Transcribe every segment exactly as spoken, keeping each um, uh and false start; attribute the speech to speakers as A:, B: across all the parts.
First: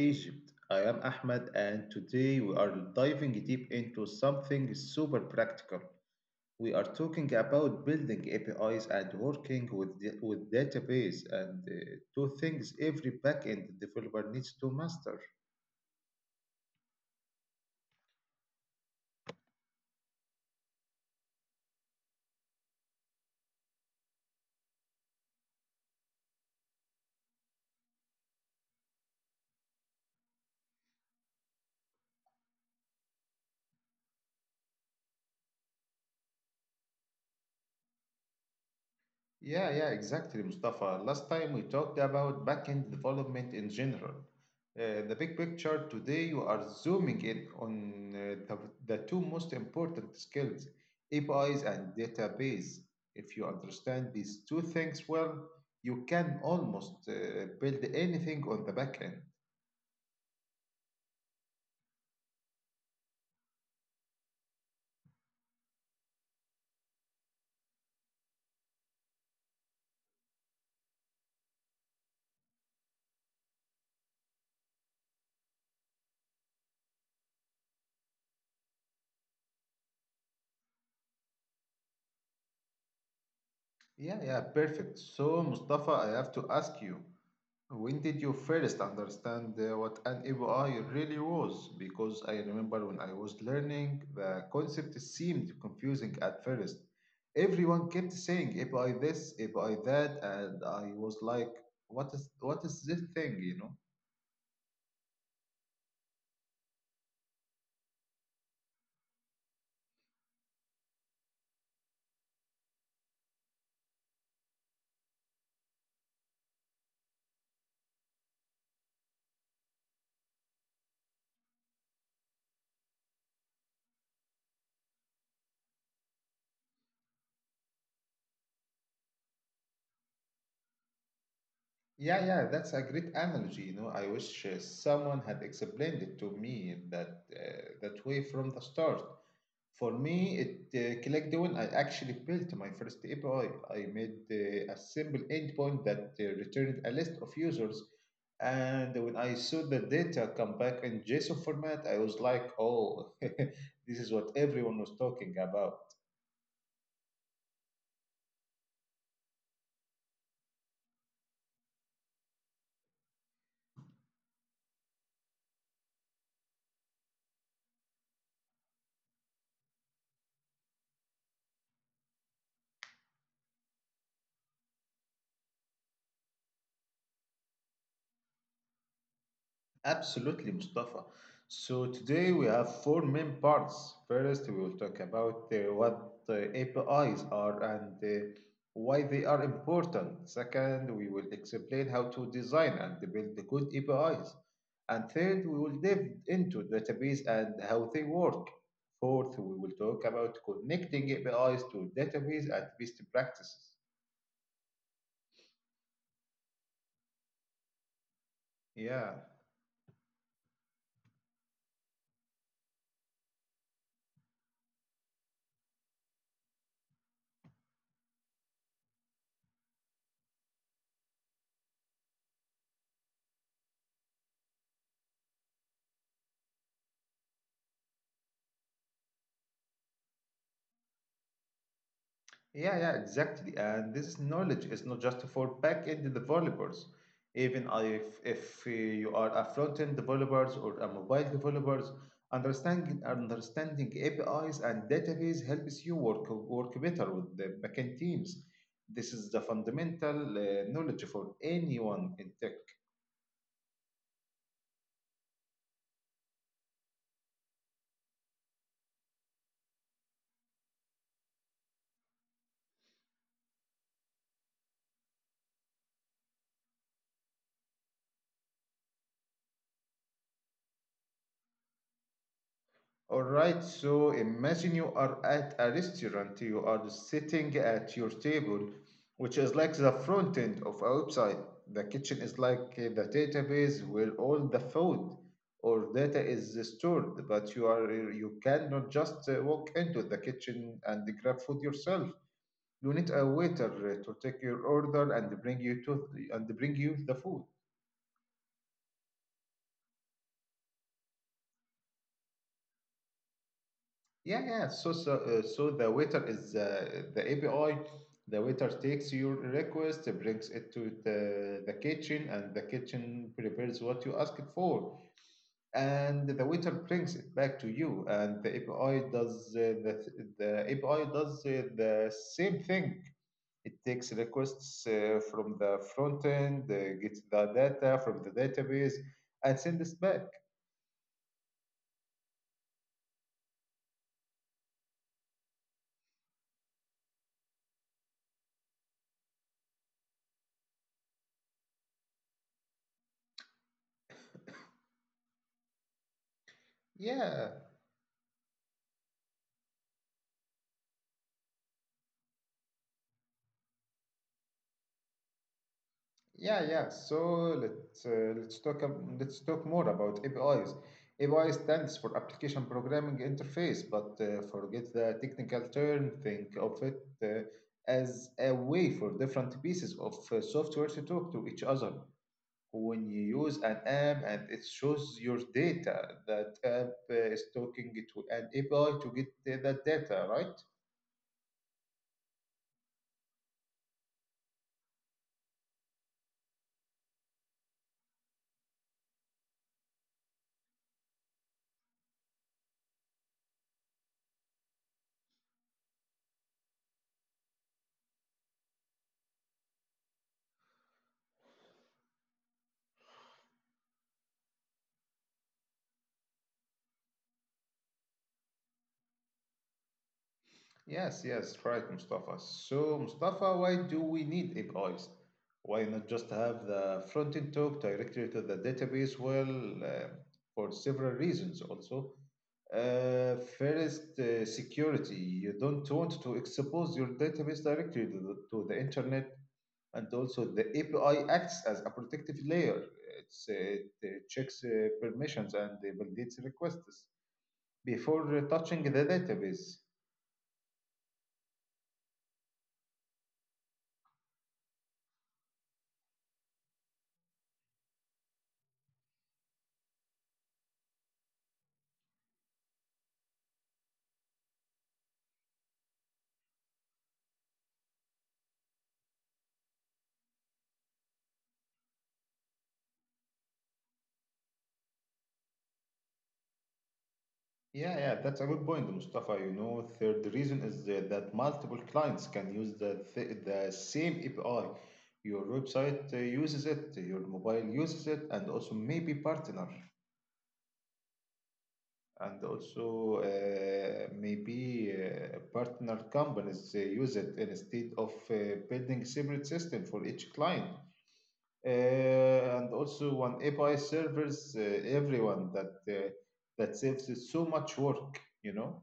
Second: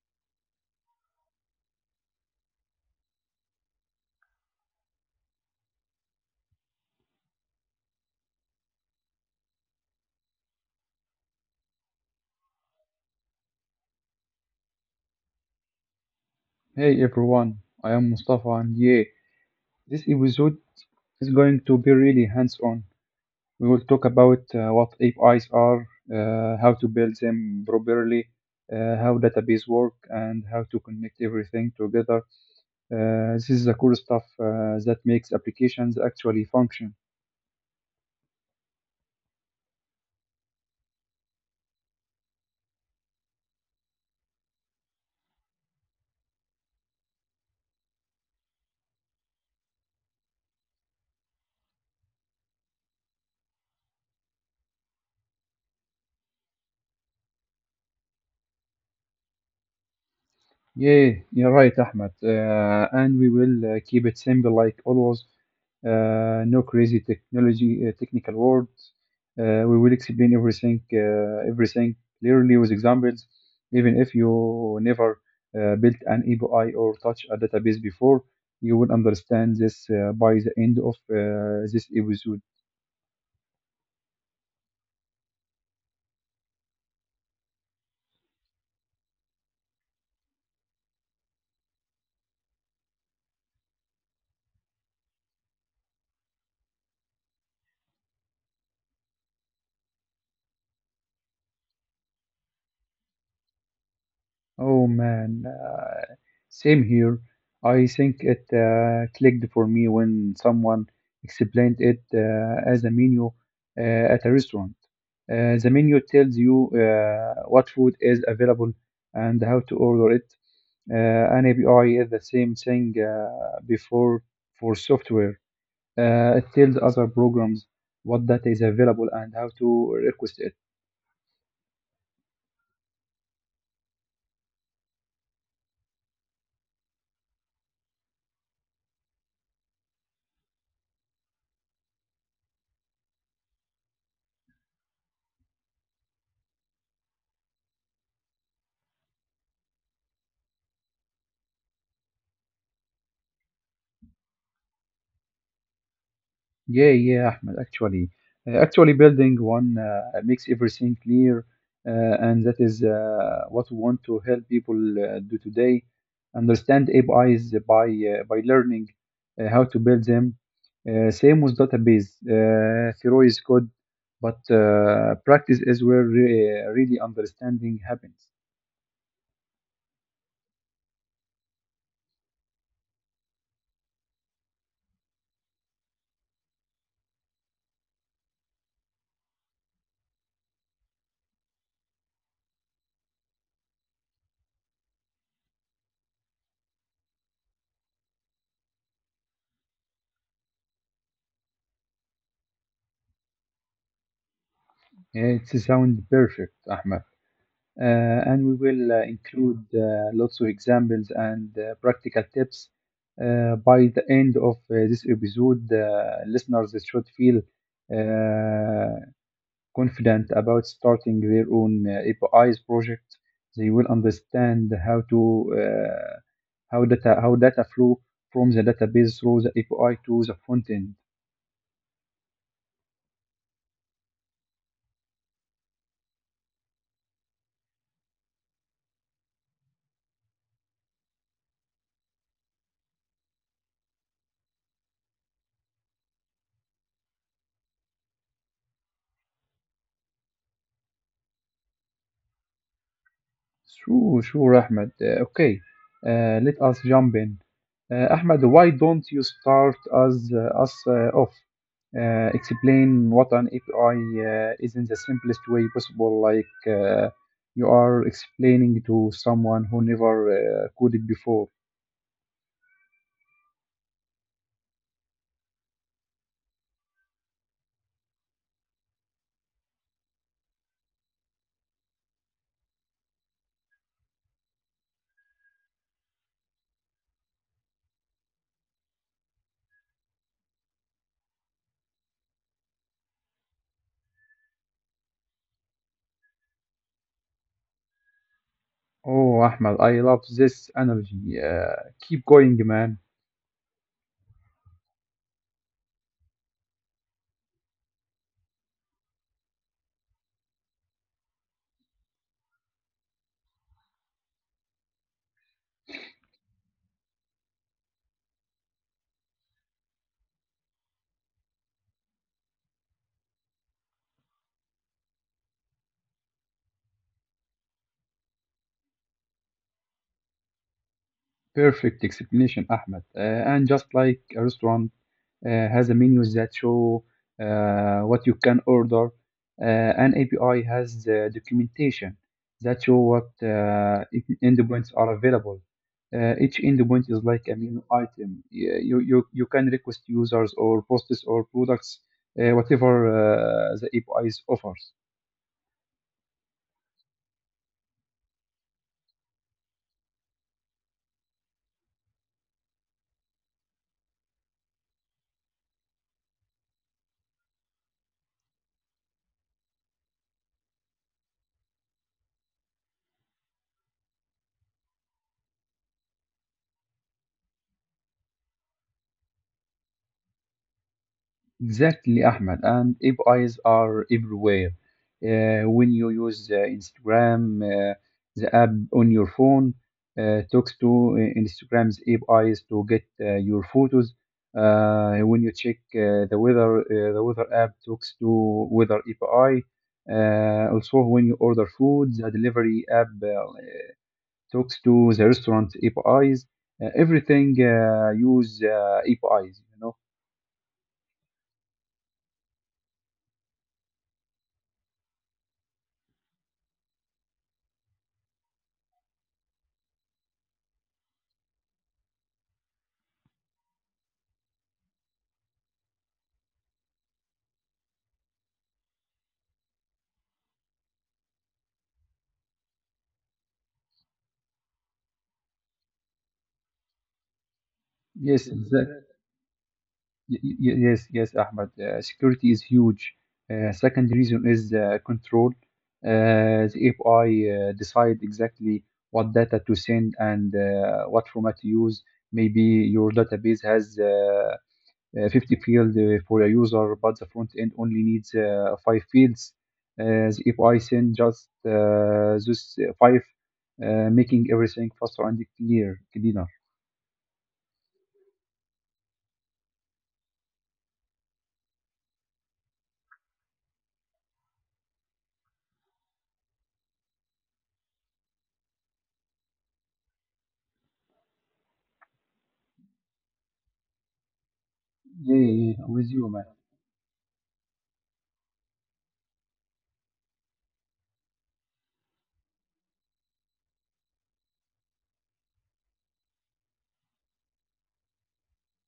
A: Egypt. I am Ahmed and today we are diving deep into something super practical. We are talking about building A P Is and working with, the, with database and uh, two things every backend developer needs to master.
B: Hey everyone, I am Mustafa and yeah, this episode is going to be really hands-on. We will talk about uh, what A P Is are, uh, how to build them properly, uh, how database work, and how to connect everything together. Uh, this is the cool stuff uh, that makes applications actually function.
A: Yeah, yeah, exactly, Mustafa. Last time we talked about backend development in general. Uh, the big picture today, you are zooming in on uh, the, the two most important skills, A P Is and database. If you understand these two things well, you can almost uh, build anything on the backend.
B: Yeah, you're right, Ahmed. Uh, and we will uh, keep it simple like always. Uh, no crazy technology, uh, technical words. Uh, we will explain everything, uh, everything clearly with examples, even if you never uh, built an A P I or touch a database before. You will understand this uh, by the end of uh, this episode.
A: Yeah, yeah, perfect. So, Mustafa, I have to ask you. When did you first understand uh, what an A P I really was? Because I remember when I was learning, the concept seemed confusing at first. Everyone kept saying A P I this, A P I that, and I was like, what is what is this thing, you know?
B: Oh man, uh, same here. I think it uh, clicked for me when someone explained it uh, as a menu uh, at a restaurant. Uh, the menu tells you uh, what food is available and how to order it. Uh, an A P I is the same thing uh, before for software. Uh, it tells other programs what data is available and how to request it.
A: Yeah, yeah, that's a great analogy, you know. I wish uh, someone had explained it to me in that uh, that way from the start. For me, it uh, clicked when I actually built my first A P I. I I made uh, a simple endpoint that uh, returned a list of users. And when I saw the data come back in J SON format, I was like, oh, this is what everyone was talking about.
B: Yeah, yeah, Ahmed, actually. Uh, actually, building one uh, makes everything clear, uh, and that is uh, what we want to help people uh, do today. Understand A P Is by, uh, by learning uh, how to build them. Uh, same with database. Uh, theory is good, but uh, practice is where re- really understanding happens.
A: Absolutely, Mustafa. So today we have four main parts. First, we will talk about uh, what uh, A P Is are and uh, why they are important. Second, we will explain how to design and build the good A P Is. And third, we will dive into database and how they work. Fourth, we will talk about connecting A P Is to database and best practices.
B: Yeah, it sounds perfect, Ahmed. Uh, and we will uh,
A: Yeah.
B: include uh, lots of examples and uh, practical tips. Uh, by the end of uh, this episode, uh, listeners should feel uh, confident about starting their own uh, A P Is project. They will understand how to uh, how data how data flow from the database through the A P I to the front end.
A: Yeah, yeah, exactly. And this knowledge is not just for back-end developers. Even if if uh, you are a front-end developers or a mobile developers, understanding understanding A P Is and database helps you work work better with the backend teams. This is the fundamental uh, knowledge for anyone in tech.
B: Sure, sure, Ahmed. Uh, okay, uh, let us jump in. Uh, Ahmed, why don't you start us, uh, us uh, off? Uh, explain what an A P I uh, is in the simplest way possible, like uh, you are explaining to someone who never uh, coded before.
A: All right, so imagine you are at a restaurant, you are sitting at your table, which is like the front end of a website. The kitchen is like uh, the database where all the food or data is stored, but you are you cannot just uh, walk into the kitchen and grab food yourself. You need a waiter uh, to take your order and bring you to and bring you the food.
B: Oh, Ahmed, I love this analogy. Uh, keep going, man.
A: Yeah, yeah. So, so, uh, so the waiter is uh, the A P I. The waiter takes your request, brings it to the, the kitchen, and the kitchen prepares what you asked for. And the waiter brings it back to you, and the A P I does uh, the the A P I does uh, the same thing. It takes requests uh, from the front end, uh, gets the data from the database, and sends it back.
B: Perfect explanation, Ahmed. Uh, and just like a restaurant, uh, has a menus that show uh, what you can order. Uh, an A P I has the documentation that show what uh, e- endpoints are available. Uh, each endpoint is like
A: Yeah.
B: a menu item. Yeah, You, you, you can request users or posts or products, uh, whatever uh, the A P I offers.
A: Yeah, yeah. So let's uh, let's talk ab- let's talk more about A P Is. A P I stands for Application Programming Interface, but uh, forget the technical term. Think of it uh, as a way for different pieces of uh, software to talk to each other. When you use an app and it shows your data, that app uh, is talking to an A P I to get uh, that data, right?
B: Exactly, Ahmed. And if eyes are everywhere. Uh, when you use uh, Instagram, uh, the app on your phone, uh, talks to uh, Instagram's A P Is to get uh, your photos. Uh, when you check uh, the weather, uh, the weather app talks to weather A P I. Uh, also, when you order food, the delivery app uh, talks to the restaurant A P Is. Uh, everything uh, use uh, A P Is, you know.
A: Yes, yes, right, Mustafa. So, Mustafa, why do we need A P Is? Why not just have the front end talk directly to the database? Well, uh, for several reasons also. Uh, first, uh, security. You don't want to expose your database directly to the, to the internet, and also the A P I acts as a protective layer. It's, uh, it uh, checks uh, permissions and validates requests before
B: Yes,
A: uh, touching
B: exactly.
A: the database.
B: Y- y- Yes, yes, Ahmed. Uh, security is huge. Uh, second reason is uh, control. Uh, the A P I uh, decide exactly what data to send and uh, what format to use. Maybe your database has uh, uh, fifty fields for a user, but the front end only needs uh, five fields. Uh, the A P I send just uh, those uh, five, uh, making everything faster and clear, cleaner.
A: Yeah, yeah, that's a good point, Mustafa. You know, third reason is that that multiple clients can use the th the same A P I. Your website uh, uses it, your mobile uses it, and also maybe partner, and also uh, maybe
B: Yeah,
A: uh,
B: yeah, yeah,
A: partner
B: with you, man.
A: companies uh, use it instead of uh, building separate system for each client. Uh, and also one A P I servers uh, everyone, that uh, that saves so much work, you know.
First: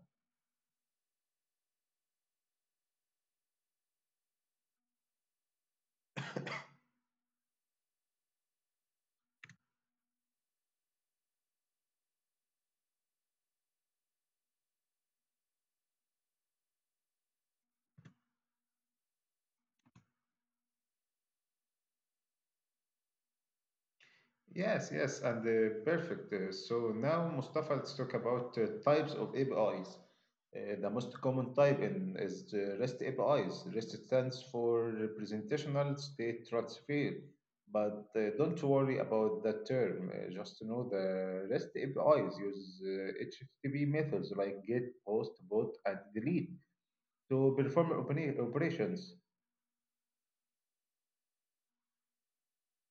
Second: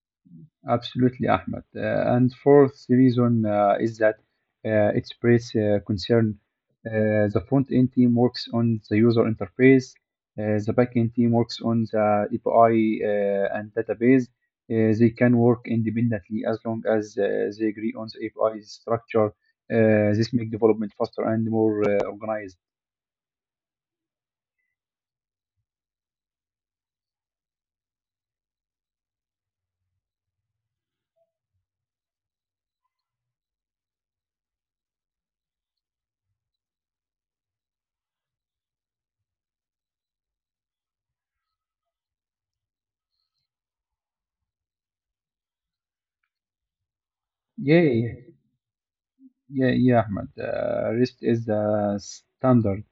B: Absolutely, Ahmed. Uh, and fourth reason uh, is that uh, express uh, concern. Uh, the front end team works on the user interface. Uh, the back end team works on the A P I uh, and database. Uh, they can work independently as long as uh, they agree on the A P I structure. Uh, this makes development faster and more uh, organized.
A: Yes, yes, and uh, perfect. Uh, so now, Mustafa, let's talk about uh, types of A P Is. Uh, the most common type in is the REST A P Is. REST stands for Representational State Transfer, but uh, don't worry about that term. Uh, just know the REST A P Is use uh, H T T P methods like GET, POST, BOT, and DELETE to
B: Yeah,
A: perform
B: yeah,
A: opera- operations.
B: yeah, yeah, Ahmed. Uh, REST is the standard.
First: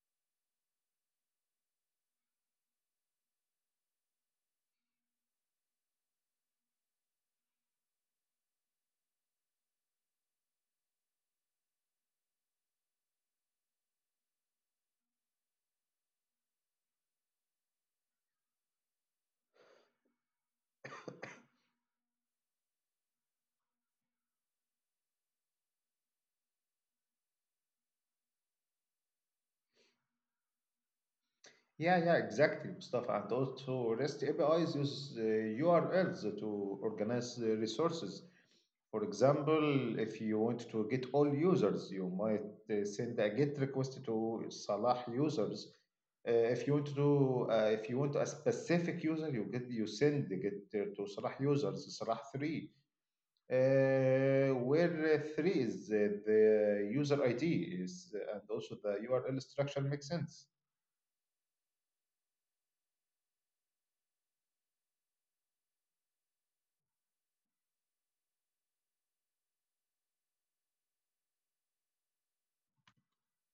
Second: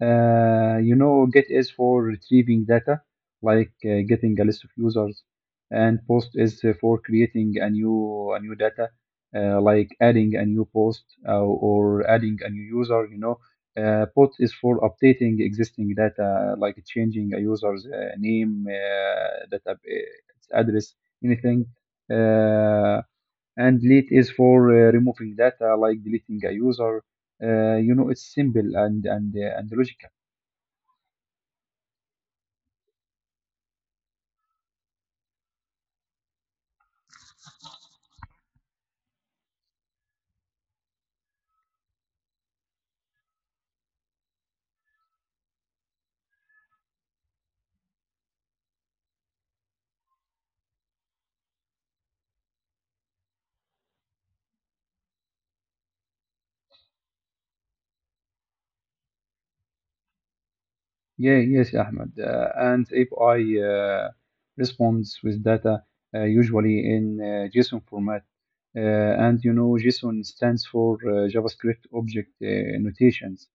B: Uh, you know, Git is for retrieving data, like uh, getting a list of users, and Post is uh, for creating a new a new data, uh, like adding a new post uh, or adding a new user. You know, uh, Pod is for updating existing data, like changing a user's uh, name, uh, data its address, anything. Uh, and delete is for uh, removing data, like deleting a user, uh, you know, it's simple and and uh, and logical.
A: Yeah, yeah, exactly, Mustafa. And also, REST A P Is use uh, U RLs to organize the resources. For example, if you want to get all users, you might uh, send a GET request to Salah users. Uh, if you want to, uh, if you want a specific user, you get you send the GET uh, to Salah users, Salah three, uh, where uh, three is uh, the user I D is, and also the U R L structure makes sense.
B: Yeah, yes, Ahmed. Uh, and if I uh, responds with data, uh, usually in uh, JSON format, uh, and you know, JSON stands for uh, JavaScript Object uh, Notations.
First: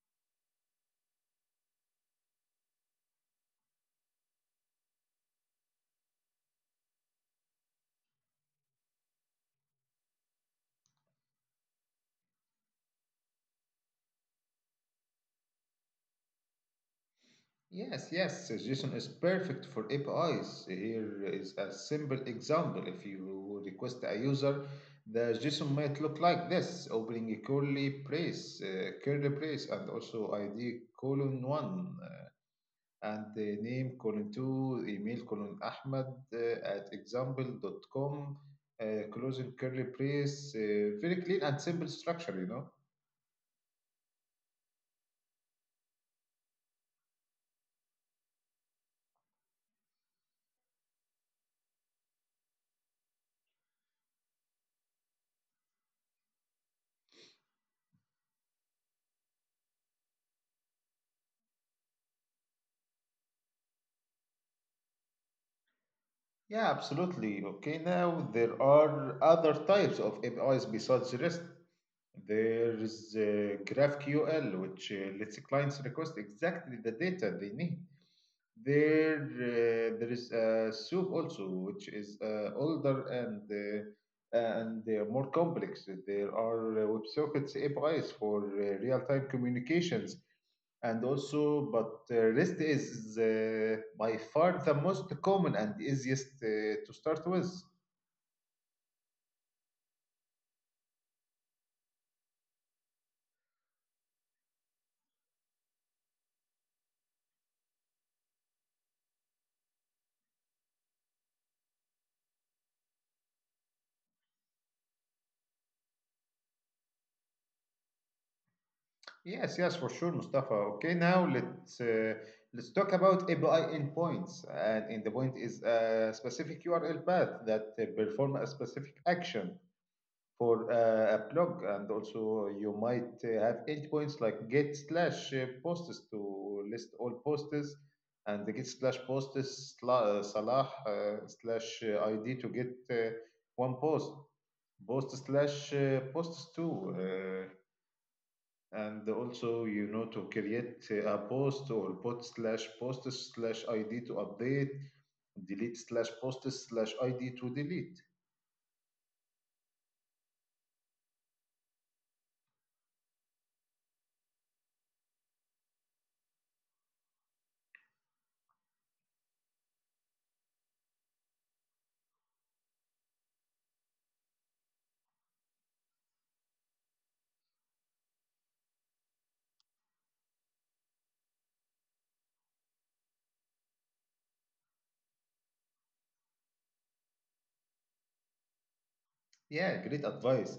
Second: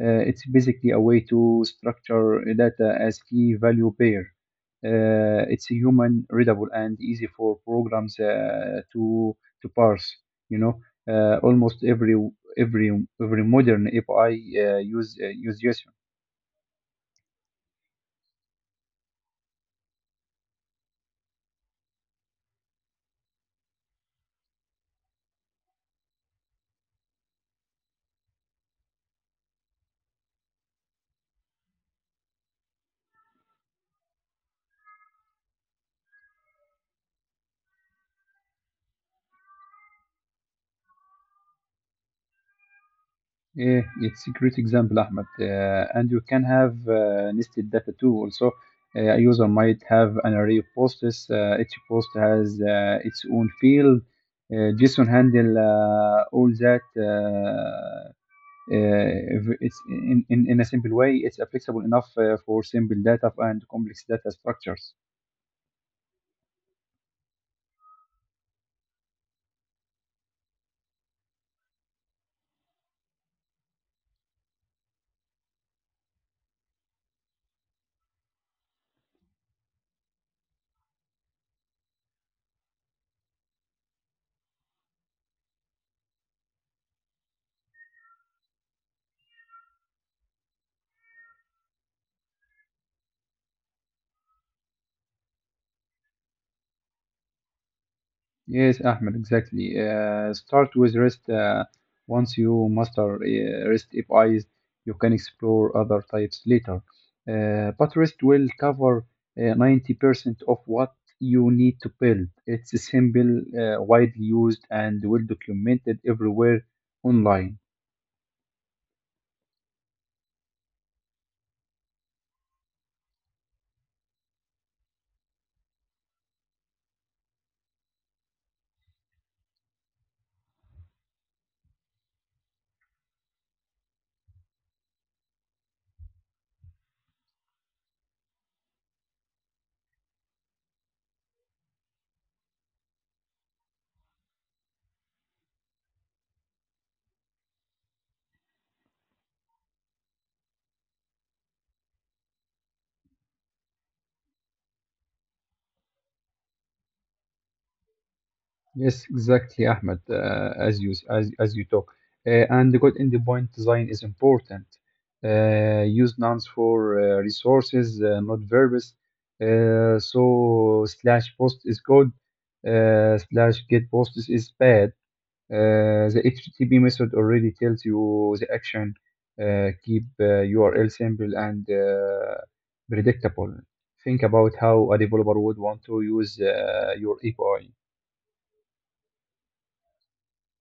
B: Uh, it's basically a way to structure data as key value pair. Uh, it's human readable and easy for programs uh, to to parse. You know, uh, almost every every every modern A P I uh, use uh, use JSON.
A: Yes, yes, suggestion is perfect for A P Is. Here is a simple example. If you request a user, the J SON might look like this, opening a curly brace, uh, curly brace, and also I D colon one, and the name colon two, email colon Ahmed uh, at example dot com, uh, closing curly brace. Uh, very clean and simple structure, you know.
B: Yeah, it's a great example, Ahmed. Uh, and you can have uh, nested data too. Also, uh, a user might have an array of posts. Uh, each post has uh, its own field. Uh, JSON handle uh, all that. Uh, uh, if it's in, in, in a simple way. It's uh, flexible enough uh, for simple data and complex data structures.
A: Yeah, absolutely. Okay, now there are other types of A P Is besides REST. There is uh, graph Q L, which uh, lets clients request exactly the data they need. There, uh, there is uh, SOAP also, which is uh, older and uh, and uh, more complex. There are uh, WebSockets A P Is for uh, real-time communications, and also, but uh, REST is uh, by far the most common and easiest uh, to start with.
B: Yes, Ahmed, exactly. Uh, start with REST. Uh, once you master uh, REST A P Is, you can explore other types later. Uh, but REST will cover uh, ninety percent of what you need to build. It's simple, uh, widely used, and well documented everywhere online.
A: Yes, yes, for sure, Mustafa. Okay, now let's uh, Let's talk about A P I endpoints. And endpoint is a specific U R L path that uh, perform a specific action for uh, a blog. And also, you might uh, have endpoints like get slash uh, posts to list all posts, and the get slash posts sla- uh, salah uh, slash uh, I D to get uh, one post post slash uh, post two. uh, and also you know to create a post or bot slash post slash id to update delete slash post slash id to delete.
B: Yes, exactly, Ahmed, uh, as you as, as you talk. Uh, and the good endpoint point design is important. Uh, use nouns for uh, resources, uh, not verbs. Uh, so slash post is good. Uh, slash get post is, is bad. Uh, the H T T P method already tells you the action. Uh, keep uh, U R L simple and uh, predictable. Think about how a developer would want to use uh, your A P I.
A: Yeah, great advice.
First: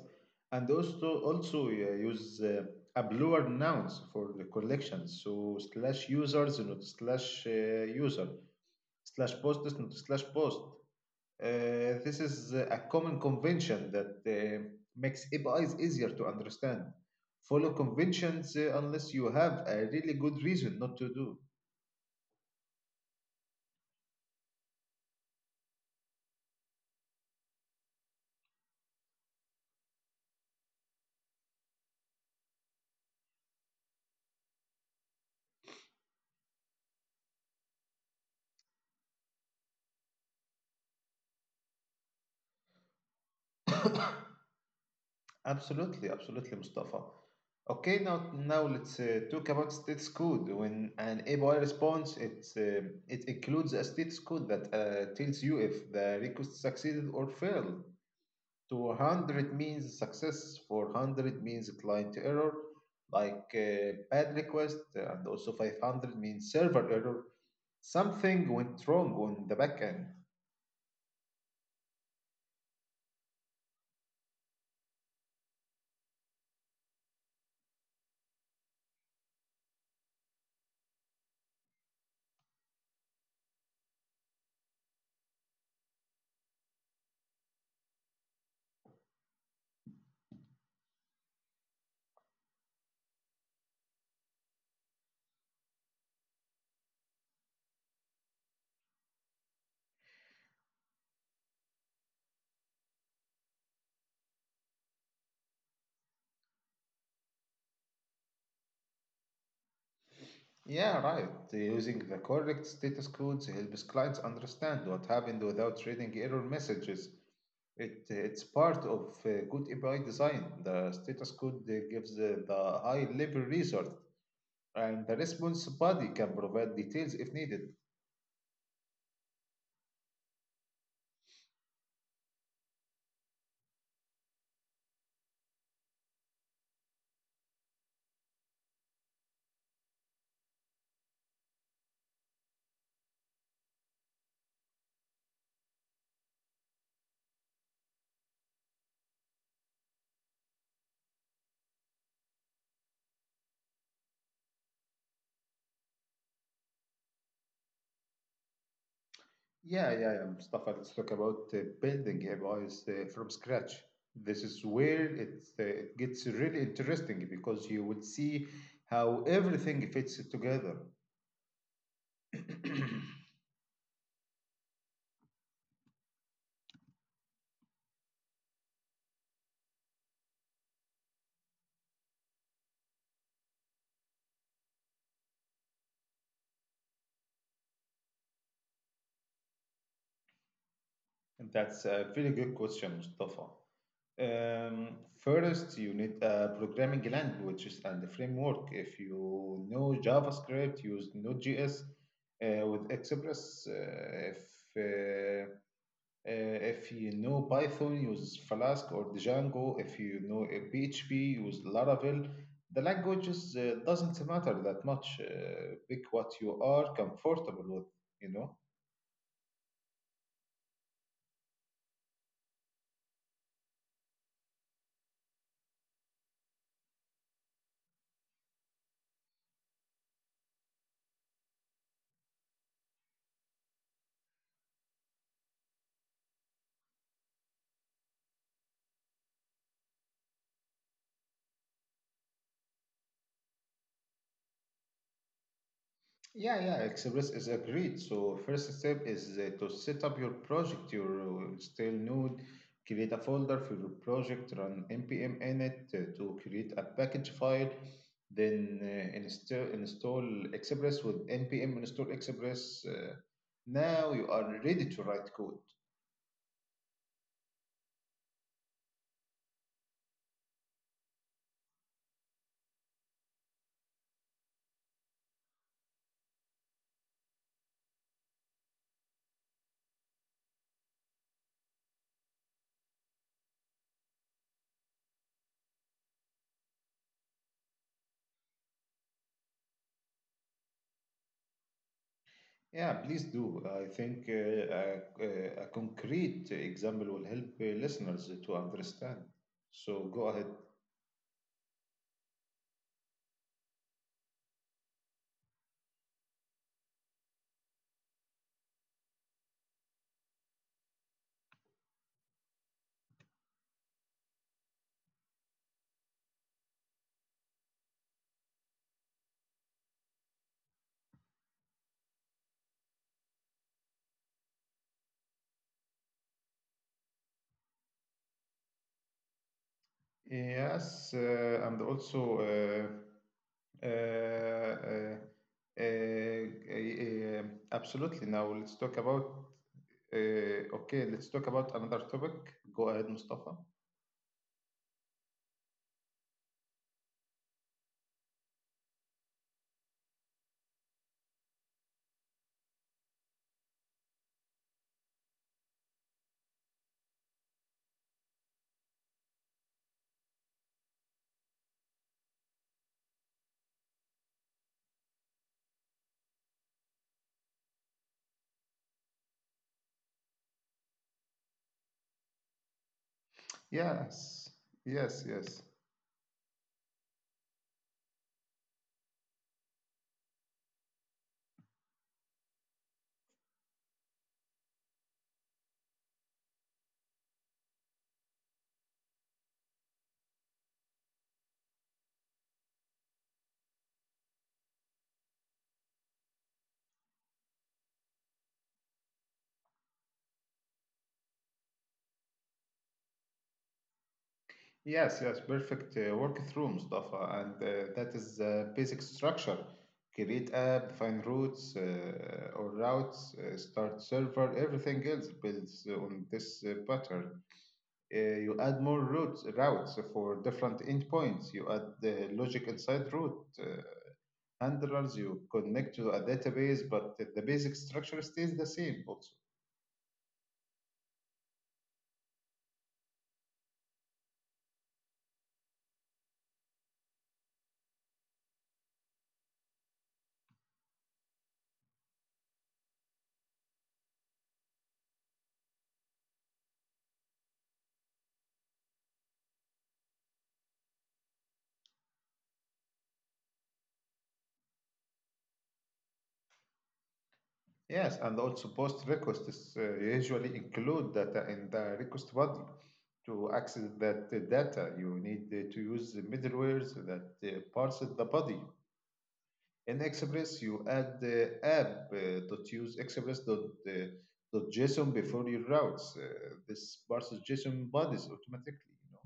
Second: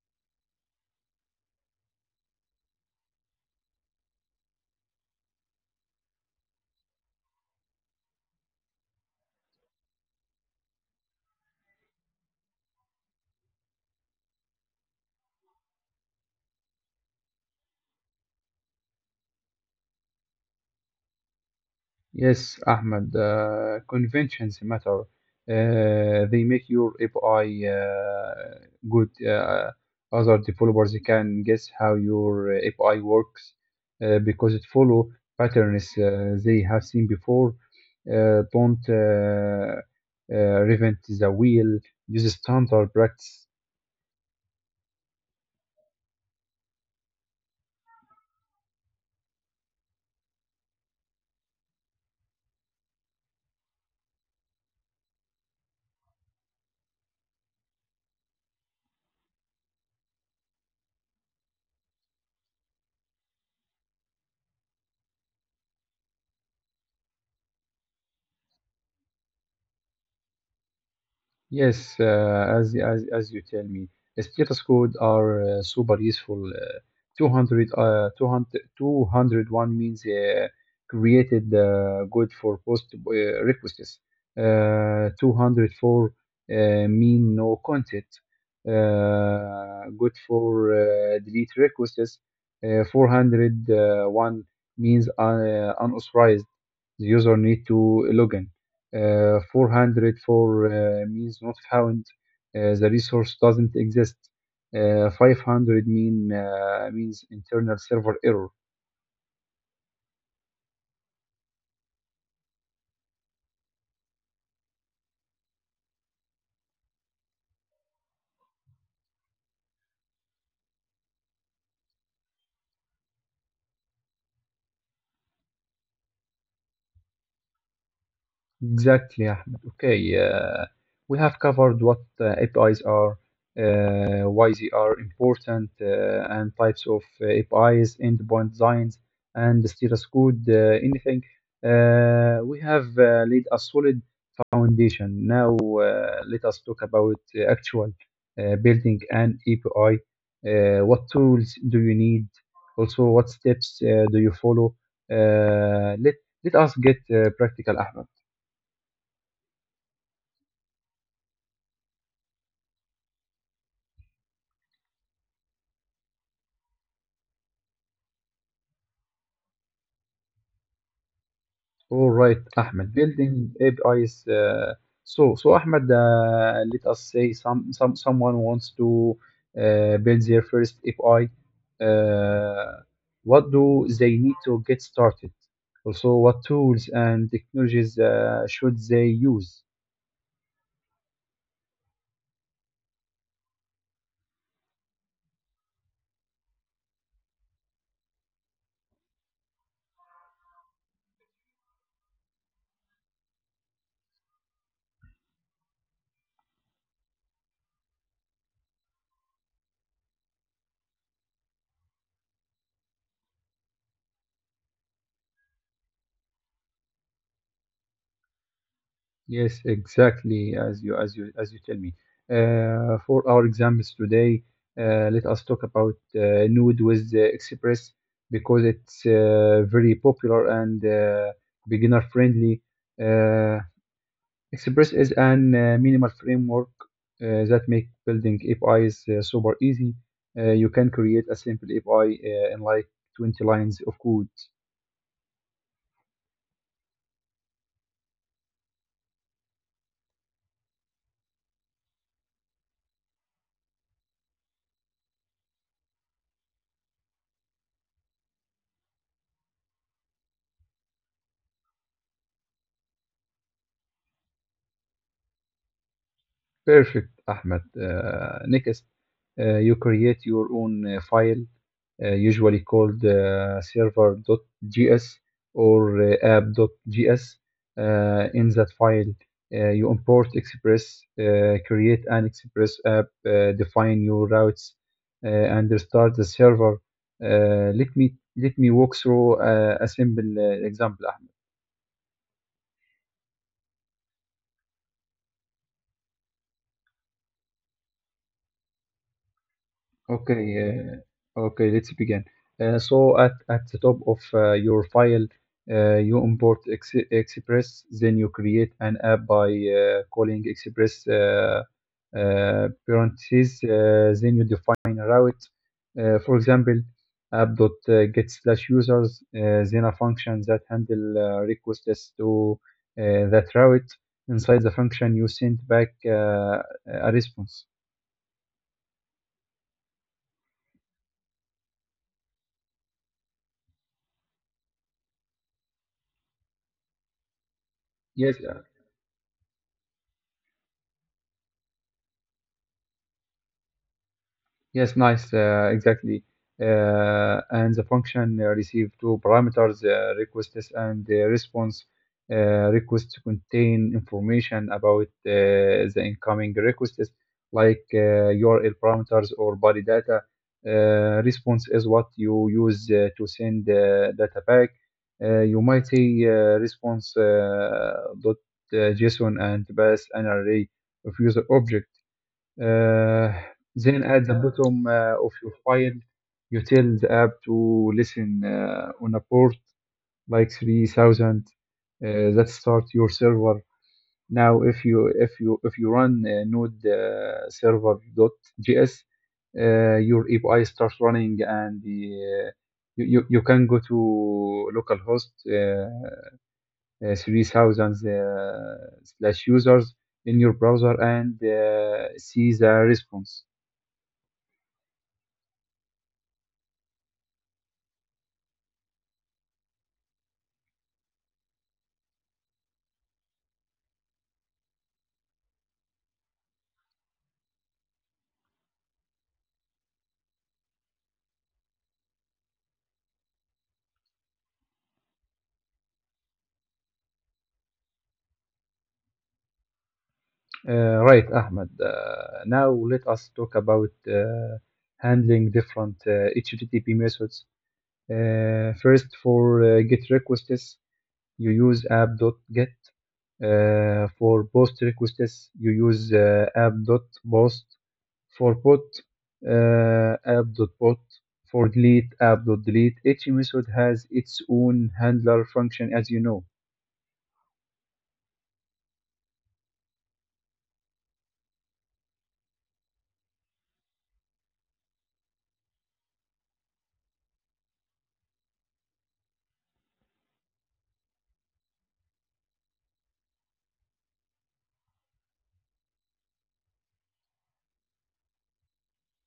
A: And also also uh, use uh, a bluer nouns for the collection, so slash users, not slash uh, user slash post, not slash post. Uh, this is a common convention that uh, makes A P Is easier to understand. Follow conventions uh, unless you have a really good reason not to do.
B: Yes, Ahmed, uh, conventions matter. Uh, they make your A P I uh, good. Uh, other developers can guess how your uh, A P I works uh, because it follow patterns uh, they have seen before. Uh, don't uh, uh, reinvent the wheel. Use standard practice.
A: Absolutely, absolutely, Mustafa. Okay, now now let's uh, talk about status code. When an A P I responds, it uh, it includes a status code that uh, tells you if the request succeeded or failed. To one hundred means success, four hundred means client error, like uh, bad request, uh, and also five hundred means server error. Something went wrong on the back end.
B: Yes, uh, as, as as you tell me, status code are uh, super useful. Uh, two hundred, uh, two hundred means uh, created, uh, good for post uh, requests. Uh, two zero four uh, mean no content, uh, good for uh, delete requests. Uh, four oh one means uh, unauthorized, the user need to log in. Uh, four hundred uh, means not found. Uh, the resource doesn't exist. Uh, five hundred mean uh, means internal server error.
A: Yeah, right. Using the correct status codes helps clients understand what happened without reading error messages. It, it's part of uh, good A P I design. The status code uh, gives uh, the high level result, and the response body can provide details if needed.
B: Exactly, Ahmed. Okay, uh, we have covered what uh, A P Is are, uh, why they are important, uh, and types of uh, A P Is, endpoint designs, and the status code, uh, anything. Uh, we have uh, laid a solid foundation. Now, uh, let us talk about uh, actual uh, building an A P I. Uh, what tools do you need? Also, what steps uh, do you follow? Uh, let let us get uh, practical, Ahmed.
A: Yeah, yeah, yeah, Mustafa, let's talk about uh, building A P Is uh, from scratch. This is where it, uh, it gets really interesting because you will see how everything fits together.
B: All right, Ahmed. Building A P Is. Uh, so, so Ahmed, uh, let us say some, some someone wants to uh, build their first A P I. Uh, what do they need to get started? Also, what tools and technologies uh, should they use?
A: That's a very good question, Mustafa. Um, First, you need a programming languages and a framework. If you know JavaScript, use node dot J S uh, with Express. Uh, if uh, Uh, if you know Python, use Flask or Django. If you know uh, P H P, use Laravel. The languages uh, doesn't matter that much. Uh, pick what you are comfortable with, you know.
B: Yes, exactly, as you as you as you tell me. Uh, for our examples today, uh, let us talk about uh, Nude with uh, Express because it's uh, very popular and uh, beginner friendly. Uh, Express is an uh, minimal framework uh, that make building A P Is uh, super easy. Uh, you can create a simple A P I uh, in like twenty lines of code.
A: Yeah, yeah, Express is agreed. So first step is uh, to set up your project, your uh, stale node, create a folder for your project, run npm init uh, to create a package file, then uh, install install Express with npm install Express. Uh, now you are ready to write code.
B: Perfect, Ahmed. Uh, next, uh, you create your own uh, file, uh, usually called uh, server.js or uh, app.js. Uh, in that file, uh, you import Express, uh, create an Express app, uh, define your routes, uh, and start the server. Uh, let me let me walk through uh, a simple uh, example.
A: Yeah, please do. I think uh, a, a concrete example will help uh, listeners to understand. So go ahead.
B: Okay, uh, okay, let's begin. Uh, so at, at the top of uh, your file, uh, you import Ex Express, then you create an app by uh, calling Express uh, uh, parentheses, uh, then you define a route. Uh, for example, app.get slash users, uh, then a function that handle uh, requests to uh, that route. Inside the function, you send back uh, a response.
A: Yes, uh, and also uh, uh, uh, uh, uh, uh, Absolutely.
B: Yes,
A: Now let's talk about. Uh, okay, Let's talk about another topic. Go ahead, Mustafa.
B: yes, nice. Uh, exactly. Uh, and the function uh, receive two parameters, uh, requests and uh, response. Uh, requests contain information about uh, the incoming requests, like uh, U R L parameters or body data. Uh, response is what you use uh, to send uh, data back. Uh, you might say uh, response uh, dot uh, JSON and pass an array of user objects. Uh, then at the
A: Yes,
B: bottom uh,
A: yes,
B: of your
A: yes,
B: file, you tell the app to listen uh, on a port like three thousand, uh, that start your server. Now, if you if you if you run uh, node uh, server.js, uh, your A P I starts running and the, uh, you, you you can go to localhost uh, uh, three thousand uh, slash users in your browser and uh, see the response.
A: yes, yes. Perfect uh, work through, Mustafa, and uh, that is uh, basic structure. Create app, define routes uh, or routes, uh, start server. Everything else builds on this uh, pattern. Uh, you add more routes routes for different endpoints. You add the logic inside route uh, handlers. You connect to a database, but the basic structure stays the same. Also,
B: Uh, Right, Ahmed. Uh, Now let us talk about uh, handling different uh, H T T P methods. Uh, First, for uh, GET requests, you use app.get. Uh, For POST requests, you use uh, app.post. For P O T, uh, app.pot. For delete, app.delete. Each method has its own handler function, as you know.
A: yes, and also post requests uh, usually include data in the request body. To access that uh, data, you need uh, to use the middlewares that uh, parse the body. In Express, you add the app uh, dot use express dot, uh, dot J SON before your routes. Uh, this parses J SON bodies automatically. You know.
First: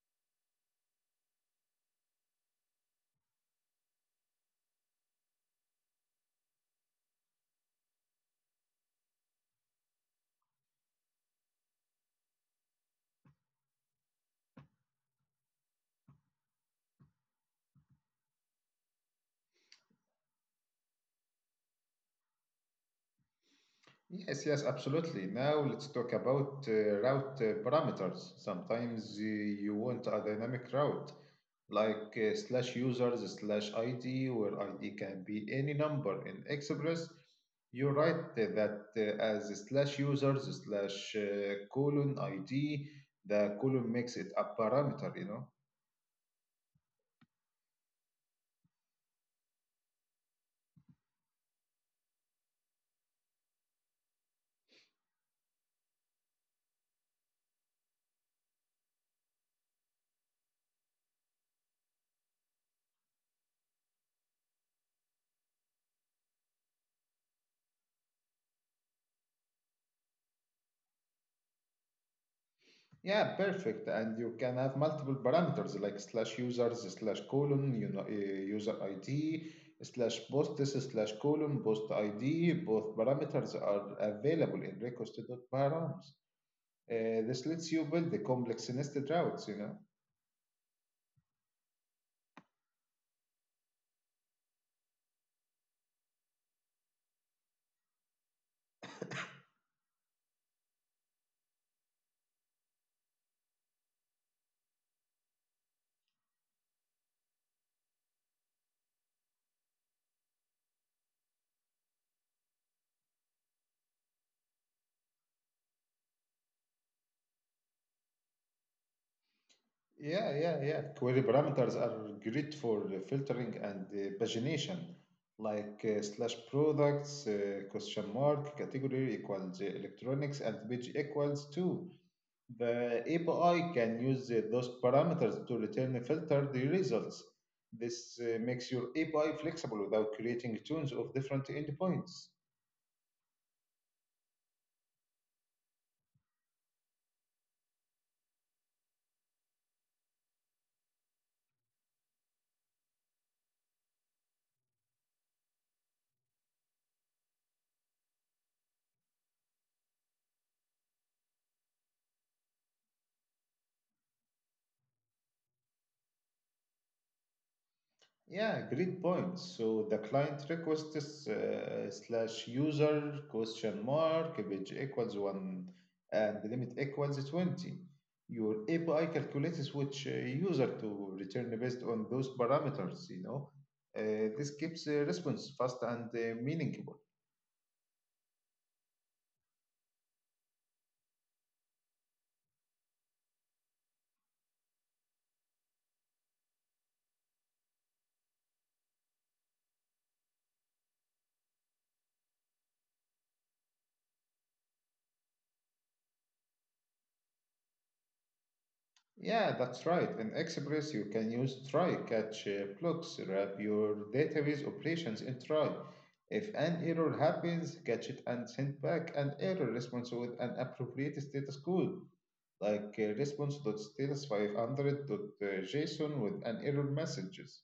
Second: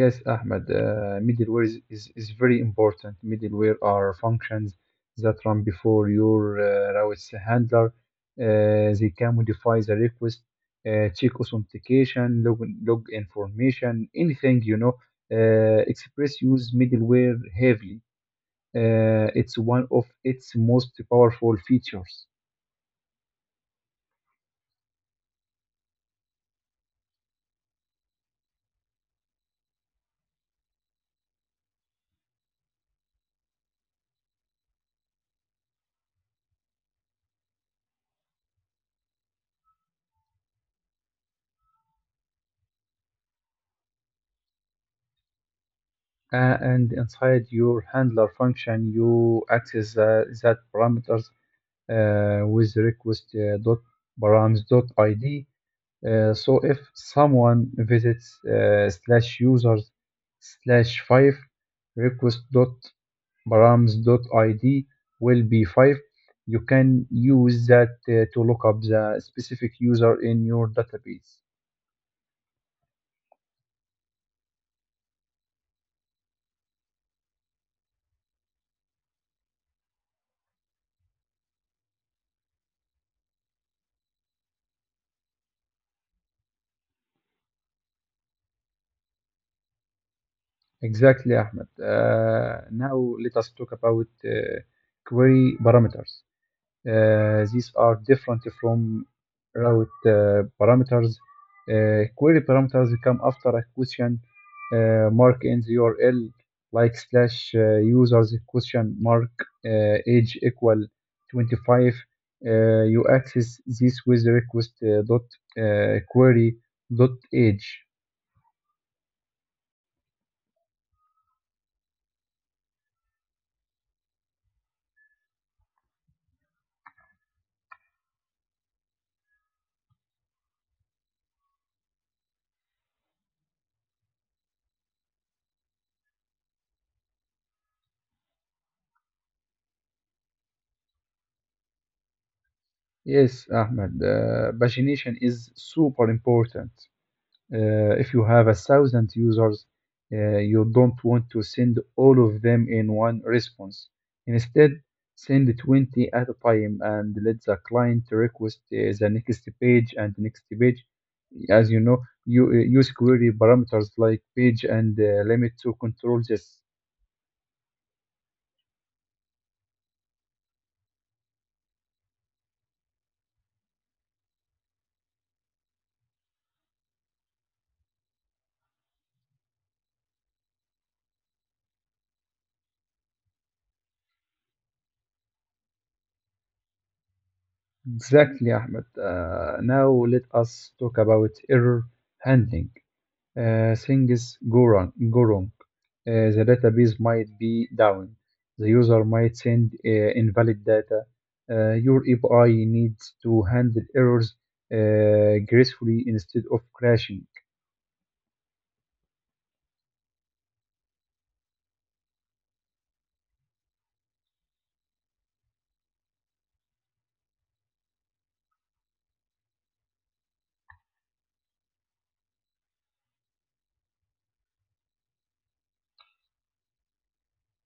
B: Yes, Ahmed, uh, middleware is, is, is very important. Middleware are functions that run before your uh, routes handler. Uh, they can modify the request, uh, check authentication, log, log information, anything, you know. Uh, Express use middleware heavily. Uh, it's one of its most powerful features.
A: Yes, yes, absolutely. Now let's talk about uh, route uh, parameters. Sometimes uh, you want a dynamic route, like uh, slash users slash I D, where I D can be any number. In Express, you write uh, that uh, as slash users slash uh, colon I D. The colon makes it a parameter, you know.
B: Uh, and inside your handler function, you access uh, that parameters uh, with request uh, dot params dot id. Uh, so if someone visits uh, slash users slash five request dot params dot id will be five. You can use that uh, to look up the specific user in your database.
A: Yeah, perfect. And you can have multiple parameters like slash users, slash colon, you know, uh, user I D, slash posts, slash colon, post I D. Both parameters are available in request.params. Uh, this lets you build the complex nested routes, you know.
B: Exactly, Ahmed. Uh, now let us talk about uh, query parameters. Uh, these are different from route uh, parameters. Uh, query parameters come after a question uh, mark in the U R L, like slash uh, users question mark uh, age equal twenty-five. Uh, you access this with request uh, dot uh, query dot age.
A: Yeah, yeah, yeah. Query parameters are great for uh, filtering and uh, pagination, like uh, slash products, uh, question mark, category equals uh, electronics, and page equals two. The A P I can use uh, those parameters to return filtered results. This uh, makes your A P I flexible without creating tunes of different endpoints.
B: Yes, Ahmed, uh, pagination is super important. Uh, if you have a thousand users, uh, you don't want to send all of them in one response. Instead, send twenty at a time and let the client request uh, the next page and next page. As you know, you uh, use query parameters like page and uh, limit to control this.
A: Yeah, great point. So the client requests uh, slash user question mark page equals one and the limit equals twenty. Your A P I calculates which uh, user to return based on those parameters, you know. Uh, this keeps uh, response fast and uh, meaningful.
B: Exactly, Ahmed. Uh, now let us talk about error handling. Uh, things go wrong. Go wrong. Uh, the database might be down. The user might send uh, invalid data. Uh, your A P I needs to handle errors uh, gracefully instead of crashing.
A: Yeah, that's right. In Express, you can use try catch uh, blocks, wrap your database operations in try. If an error happens, catch it and send back an error response with an appropriate status code, like uh, responsestatus five hundred dot JSON with an error messages.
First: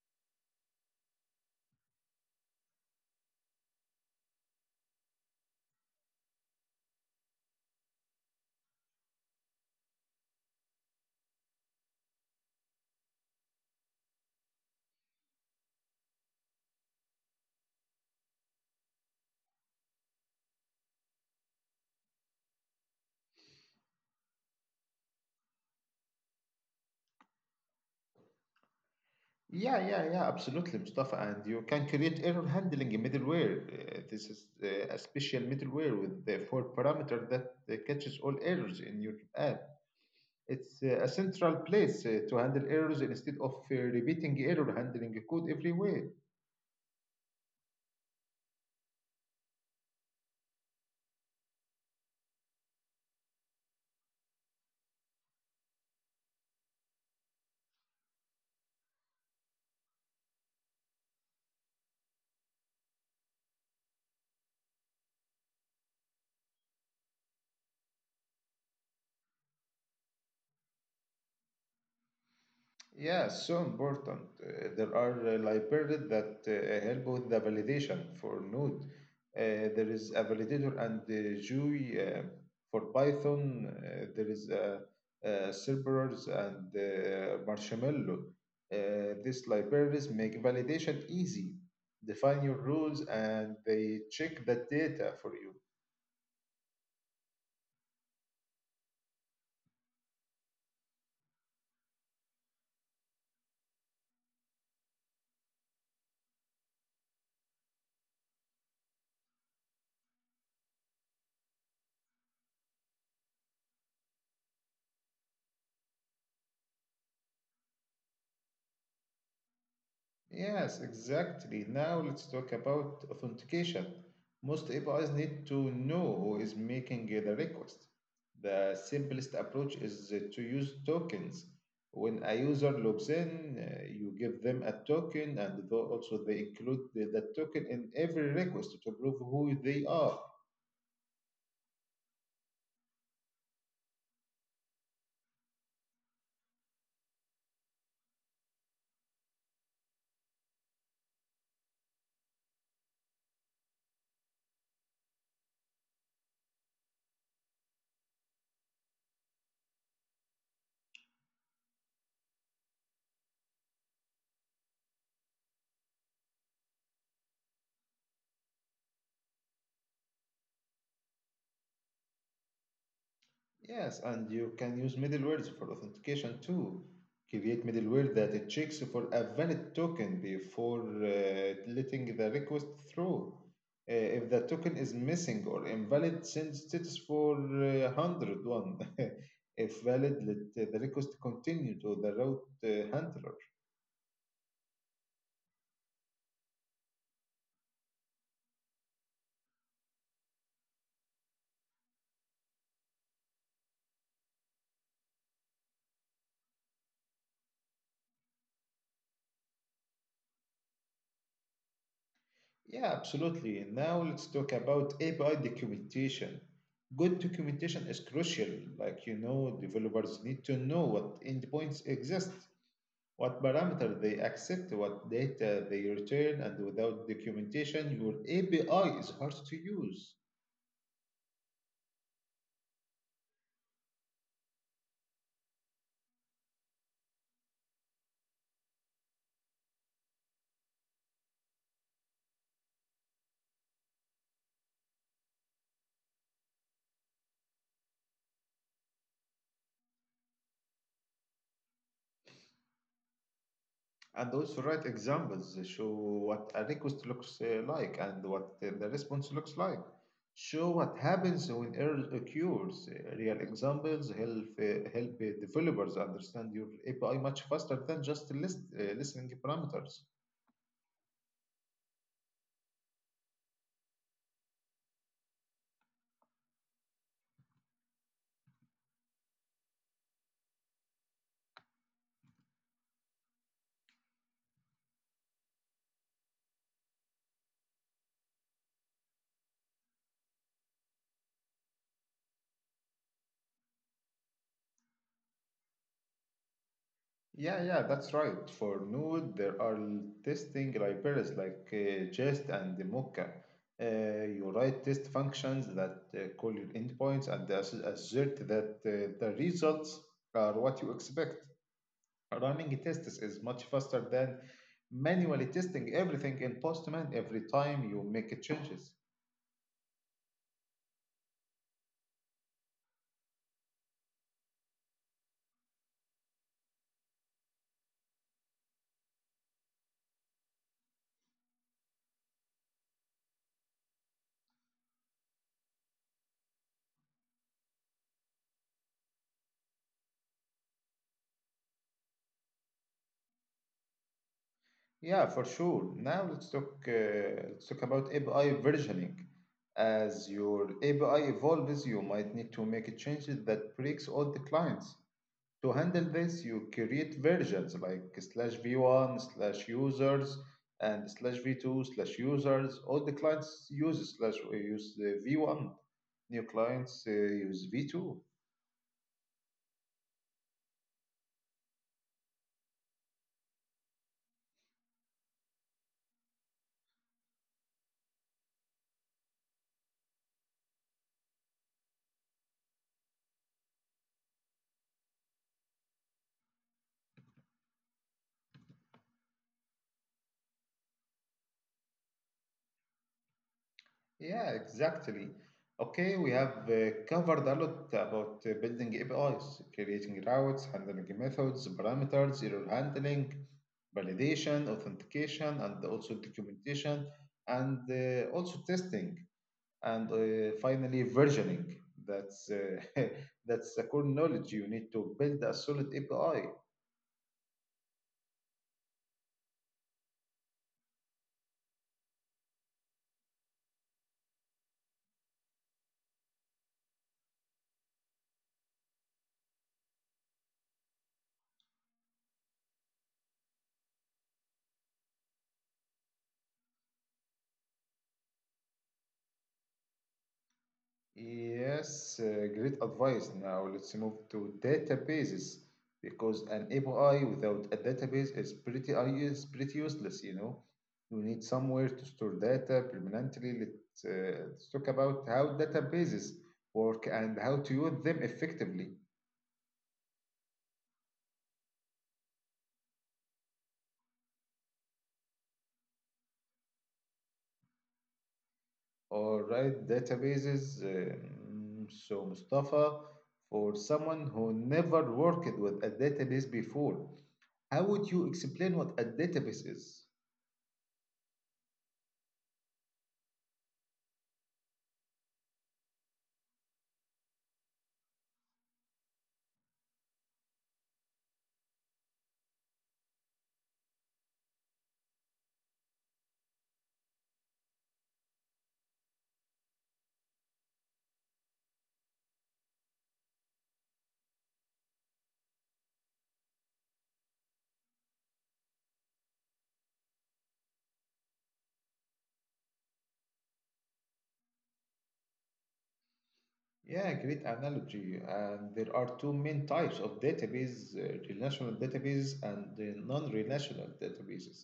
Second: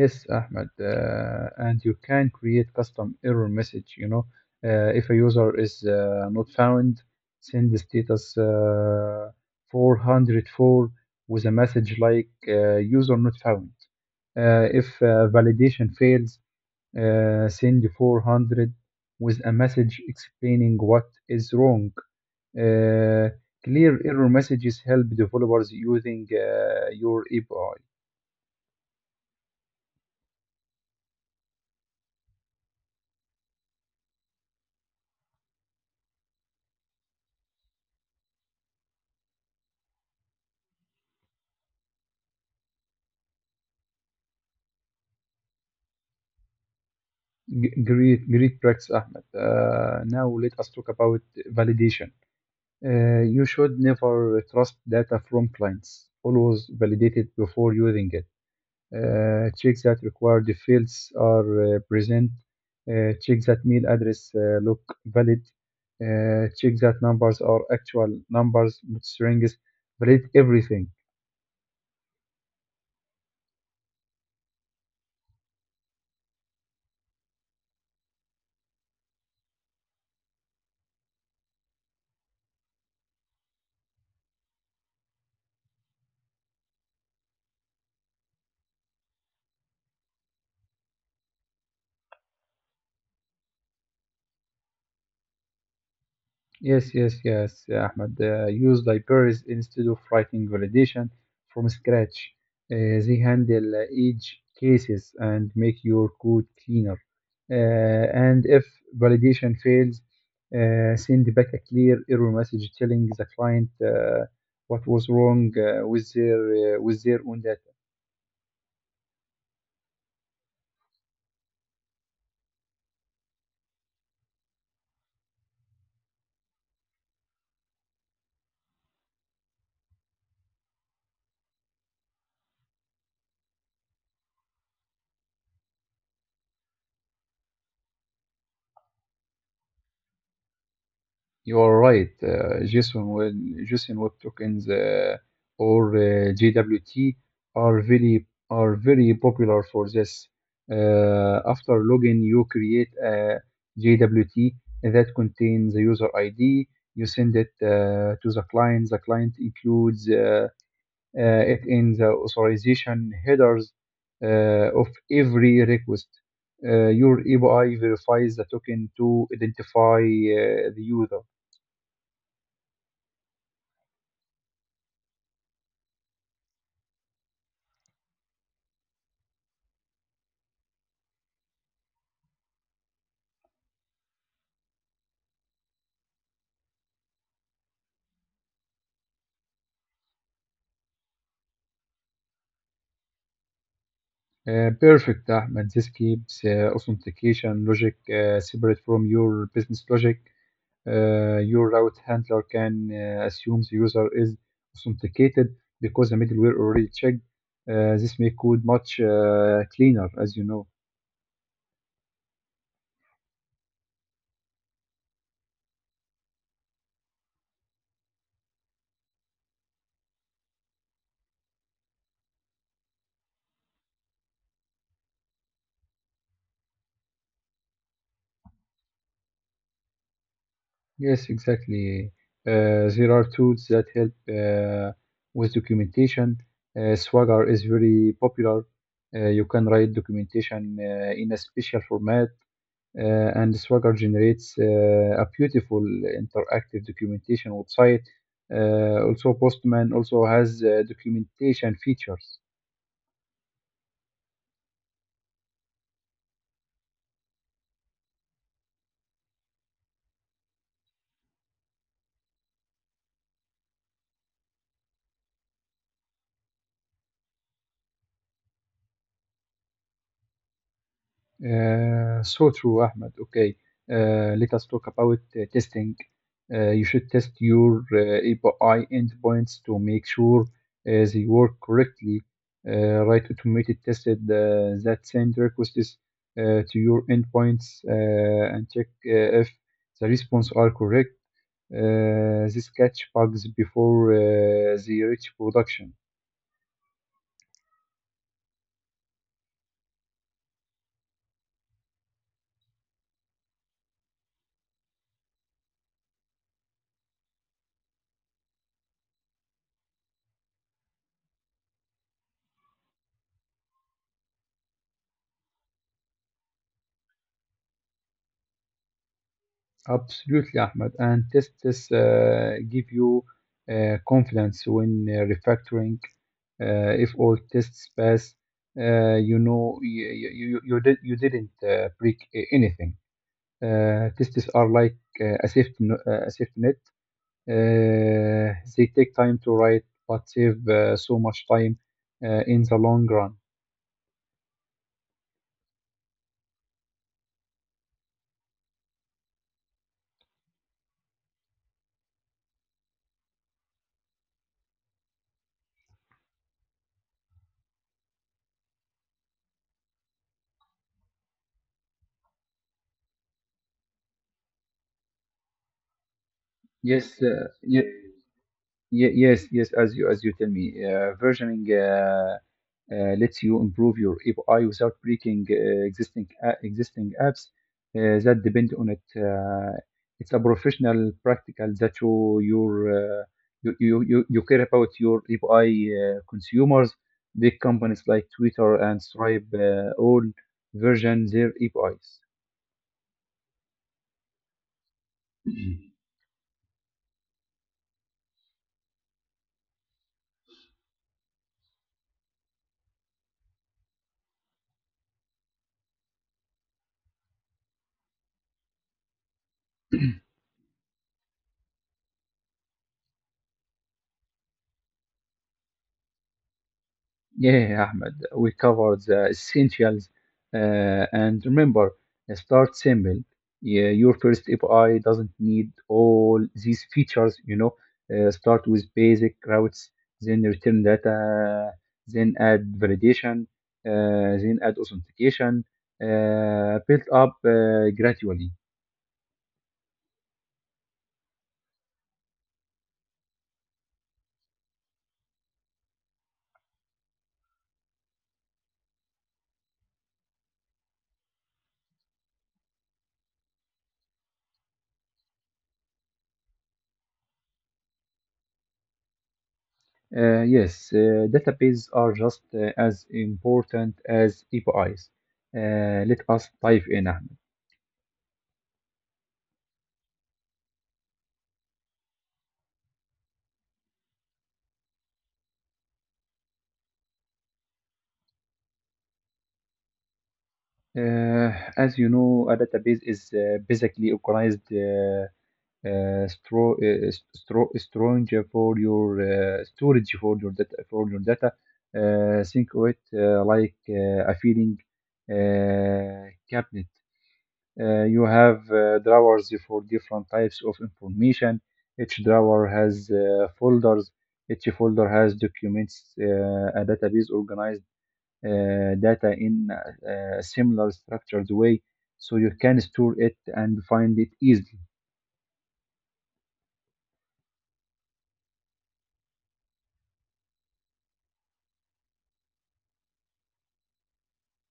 B: Yes, Ahmed, uh, and you can create custom error message. You know, uh, if a user is uh, not found, send the status uh, four hundred four with a message like uh, "user not found." Uh, if uh, validation fails, uh, send four hundred with a message explaining what is wrong. Uh, Clear error messages help developers using uh, your A P I.
A: Yeah, yeah, yeah, absolutely, Mustafa. And you can create error handling middleware. Uh, this is uh, a special middleware with the four parameter that uh, catches all errors in your app. It's uh, a central place uh, to handle errors instead of uh, repeating error handling code everywhere.
B: G- Great, great practice, Ahmed. Uh, now let us talk about validation. Uh, you should never trust data from clients. Always validate it before using it. Uh, check that required fields are uh, present. Uh, check that mail address uh, look valid. Uh, check that numbers are actual numbers, not strings. Validate everything.
A: Yeah, so important. Uh, there are uh, libraries that uh, help with the validation for Node. Uh, there is a validator and uh, GUI uh, for Python. Uh, there is uh, uh, Cerberus and uh, Marshmallow. Uh, these libraries make validation easy, define your rules, and they check the data for you.
B: Yes, yes, yes, uh, Ahmed. Uh, use libraries instead of writing validation from scratch. Uh, they handle uh, each cases and make your code cleaner. Uh, and if validation fails, uh, send back a clear error message telling the client uh, what was wrong uh, with their uh, with their own data.
A: Yes, exactly. Now let's talk about authentication. Most A P Is need to know who is making the request. The simplest approach is uh, to use tokens. When a user logs in, uh, you give them a token, and tho- also they include the, the token in every request to prove who they are.
B: You are right. Uh, Jason Webb, Jason Webb tokens uh, or uh, J W T are very are very popular for this. Uh, after login, you create a J W T that contains the user I D. You send it uh, to the client. The client includes uh, uh, it in the authorization headers uh, of every request. Uh, your A P I verifies the token to identify uh, the user.
A: Yes, and you can use middlewares for authentication too. Create middleware that it checks for a valid token before uh, letting the request through. Uh, if the token is missing or invalid, send status for uh, one zero one. If valid, let the request continue to the route uh, handler.
B: Uh, perfect, Ahmed. This keeps uh, authentication logic uh, separate from your business logic. Uh, your route handler can uh, assume the user is authenticated because the middleware already checked. Uh, this makes code much uh, cleaner, as you know.
A: Yeah, absolutely. Now let's talk about A P I documentation. Good documentation is crucial. Like you know, developers need to know what endpoints exist, what parameter they accept, what data they return, and without documentation, your A P I is hard to use.
B: Yes, exactly. Uh, there are tools that help uh, with documentation. Uh, Swagger is very popular. Uh, you can write documentation uh, in a special format. Uh, and Swagger generates uh, a beautiful interactive documentation website. Uh, also, Postman also has uh, documentation features.
A: And also write examples show what a request looks uh, like and what uh, the response looks like. Show what happens when error occurs. Uh, Real examples help uh, help uh, developers understand your A P I much faster than just list, uh, listening parameters.
B: Uh, so true, Ahmed. Okay, uh, let us talk about uh, testing. Uh, you should test your uh, A P I endpoints to make sure uh, they work correctly. Uh, write automated tests uh, that send requests uh, to your endpoints uh, and check uh, if the response are correct. Uh, these catch bugs before uh, they reach production.
A: Yeah, yeah, that's right. For Node, there are l- testing libraries like uh, Jest and the Mocha. Uh, you write test functions that uh, call your endpoints and ass- assert that uh, the results are what you expect. Running tests is much faster than manually testing everything in Postman every time you make changes.
B: Absolutely, Ahmed. And tests uh, give you uh, confidence when uh, refactoring. Uh, if all tests pass, uh, you know you, you, you, did, you didn't uh, break a- anything. Uh, tests are like uh, a safety, no- uh, a safety net. Uh, they take time to write, but save uh, so much time uh, in the long run.
A: Yeah, for sure. Now let's talk uh, let's talk about A P I versioning. As your A P I evolves, you might need to make changes that breaks all the clients. To handle this, you create versions like slash v one slash users and slash v two slash users. All the clients use slash use uh, v one. New clients uh,
B: Yes, uh,
A: use v two.
B: Ye- Yes, yes, as you as you tell me, uh, versioning uh, uh, lets you improve your A P I without breaking uh, existing a- existing apps uh, that depend on it. Uh, it's a professional practical that you your uh, you, you you you care about your A P I uh, consumers. Big companies like Twitter and Stripe uh, all version their A P Is.
A: Yeah, exactly. Okay, we have uh, covered a lot about uh, building A P Is, creating routes, handling methods, parameters, error handling, validation, authentication, and also documentation, and uh, also testing, and uh, finally versioning. That's uh, that's the core knowledge you need to build a solid A P I.
B: Yeah, yeah, Ahmed, we covered the essentials. Uh, and remember, uh, start simple. Yeah, your first A P I doesn't need all these features, you know. Uh, start with basic routes, then return data, then add validation, uh, then add authentication, uh, built up uh, gradually.
A: Yes, uh, great advice. Now let's move to databases because an A P I without a database is pretty uh, is pretty useless, you know. You need somewhere to store data permanently. Let's, uh, let's talk about how databases work and how to use them effectively.
B: Uh, yes, uh, databases are just uh, as important as A P Is. Uh, let us dive in, Ahmed.
A: All right, databases. Um, so Mustafa, for someone who never worked with a database before, how would you explain what a database is?
B: Uh, as you know, a database is uh, basically organized uh, uh, stro- uh, stro- strange for your uh, storage for your data for your data. Uh, think of it uh, like uh, a feeding uh, cabinet. Uh, you have uh, drawers for different types of information. Each drawer has uh, folders. Each folder has documents. Uh, a database organized uh, data in uh, a similar structured way so you can store it and find it easily.
A: Yeah, great analogy. And there are two main types of database, uh, relational database and the non-relational databases.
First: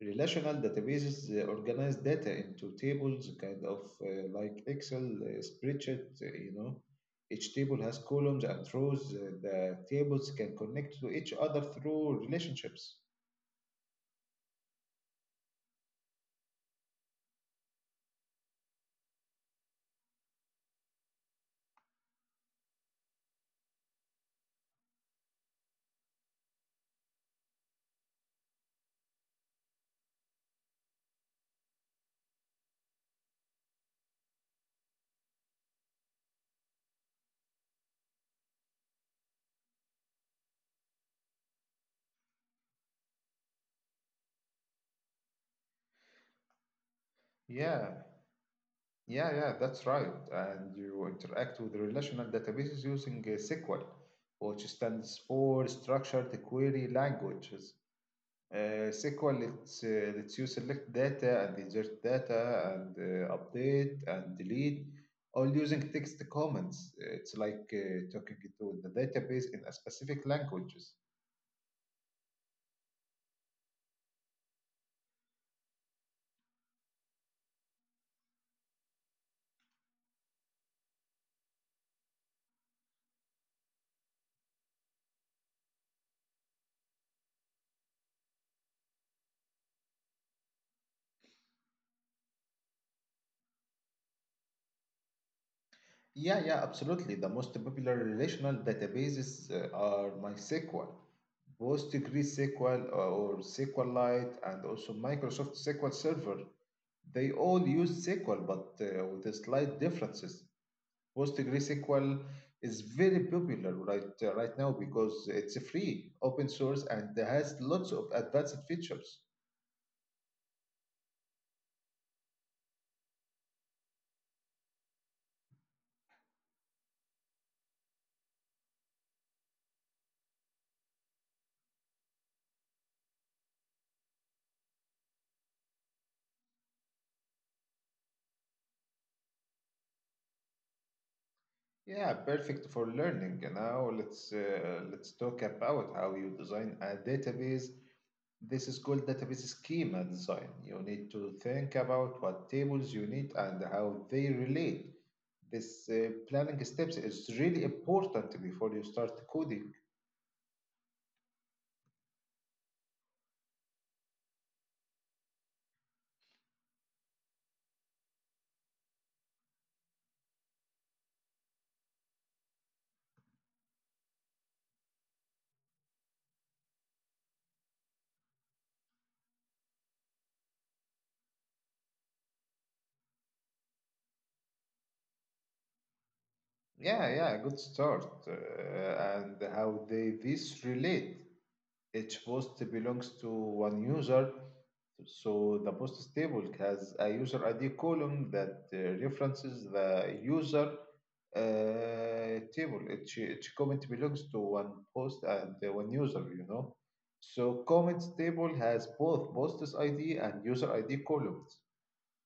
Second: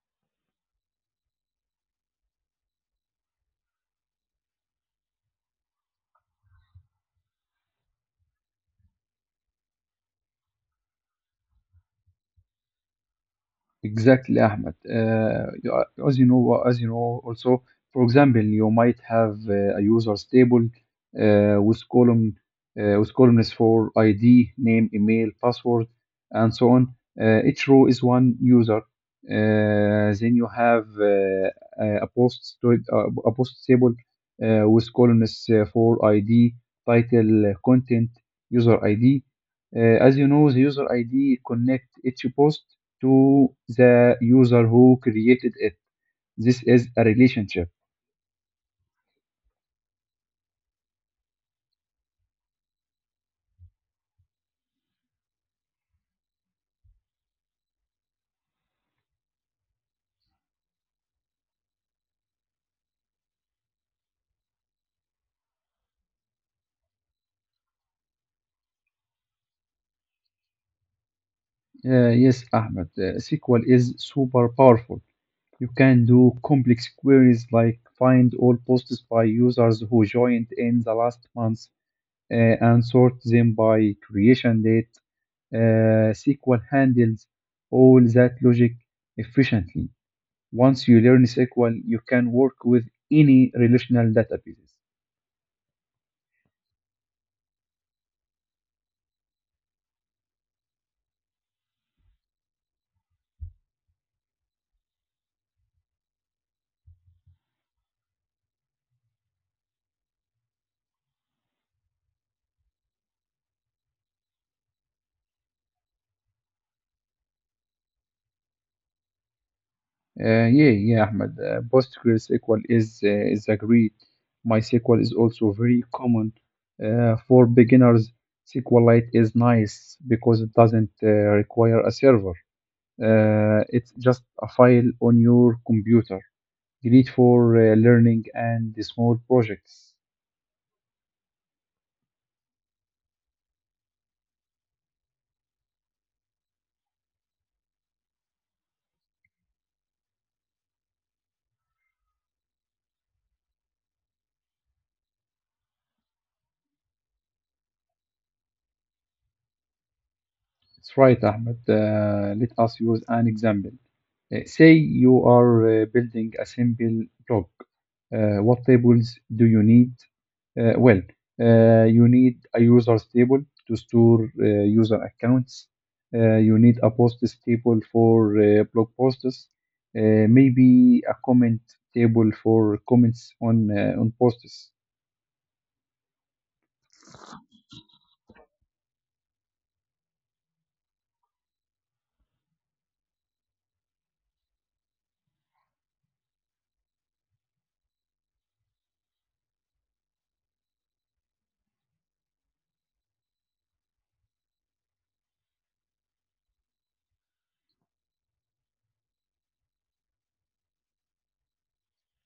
A: Relational databases uh, organize data into tables, kind of uh, like Excel uh, spreadsheet, uh, you know. Each table has columns and rows. Uh, the tables can connect to each other through relationships.
B: Exactly, Ahmed. Uh, you are- as you know, as you know, also, for example, you might have uh, a user table uh, with column uh, with columns for I D, name, email, password, and so on. Uh, each row is one user. Uh, then you have uh, a a post to- a post table uh, with columns uh, for I D, title, uh, content, user I D. Uh, as you know, the user I D connect each post to the user who created it. This is a relationship.
A: Yeah, yeah, yeah, that's right. And you interact with relational databases using uh, S Q L, which stands for Structured Query Languages. Uh, S Q L lets, uh, lets you select data and insert data and uh, update and delete, all using text commands. It's like uh, talking to the database in a specific language.
B: Uh, yes, Ahmed, uh, S Q L is super powerful. You can do complex queries like find all posts by users who joined in the last month uh, and sort them by creation date. Uh, S Q L handles all that logic efficiently. Once you learn S Q L, you can work with any relational databases.
A: Yeah, yeah, absolutely. The most popular relational databases uh, are MySQL, PostgreSQL, uh, or SQLite, and also Microsoft S Q L Server. They all use S Q L, but uh, with a slight differences. PostgreSQL is very popular right uh, right now because it's free, open source, and has lots of advanced features.
B: Uh, yeah, yeah, Ahmed. Uh, PostgreSQL is uh, is agreed. MySQL is also very common uh, for beginners. SQLite is nice because it doesn't uh, require a server. Uh, it's just a file on your computer. Great for uh, learning and small projects.
A: Yeah, perfect for learning. Now let's uh, let's talk about how you design a database. This is called database schema design. You need to think about what tables you need and how they relate. This uh, planning steps is really important before you start coding.
B: That's right, Ahmed. Uh, let us use an example. Uh, say you are uh, building a simple blog. Uh, what tables do you need? Uh, well, uh, you need a users table to store uh, user accounts. Uh, you need a posts table for uh, blog posts. Uh, maybe a comment table for comments on uh, on posts.
A: Yeah, yeah, good start. Uh, and how they this relate. Each post belongs to one user, so the post table has a user I D column that uh, references the user uh, table. Each, each comment belongs to one post and uh, one user, you know. So comments table has both posts I D and user I D columns.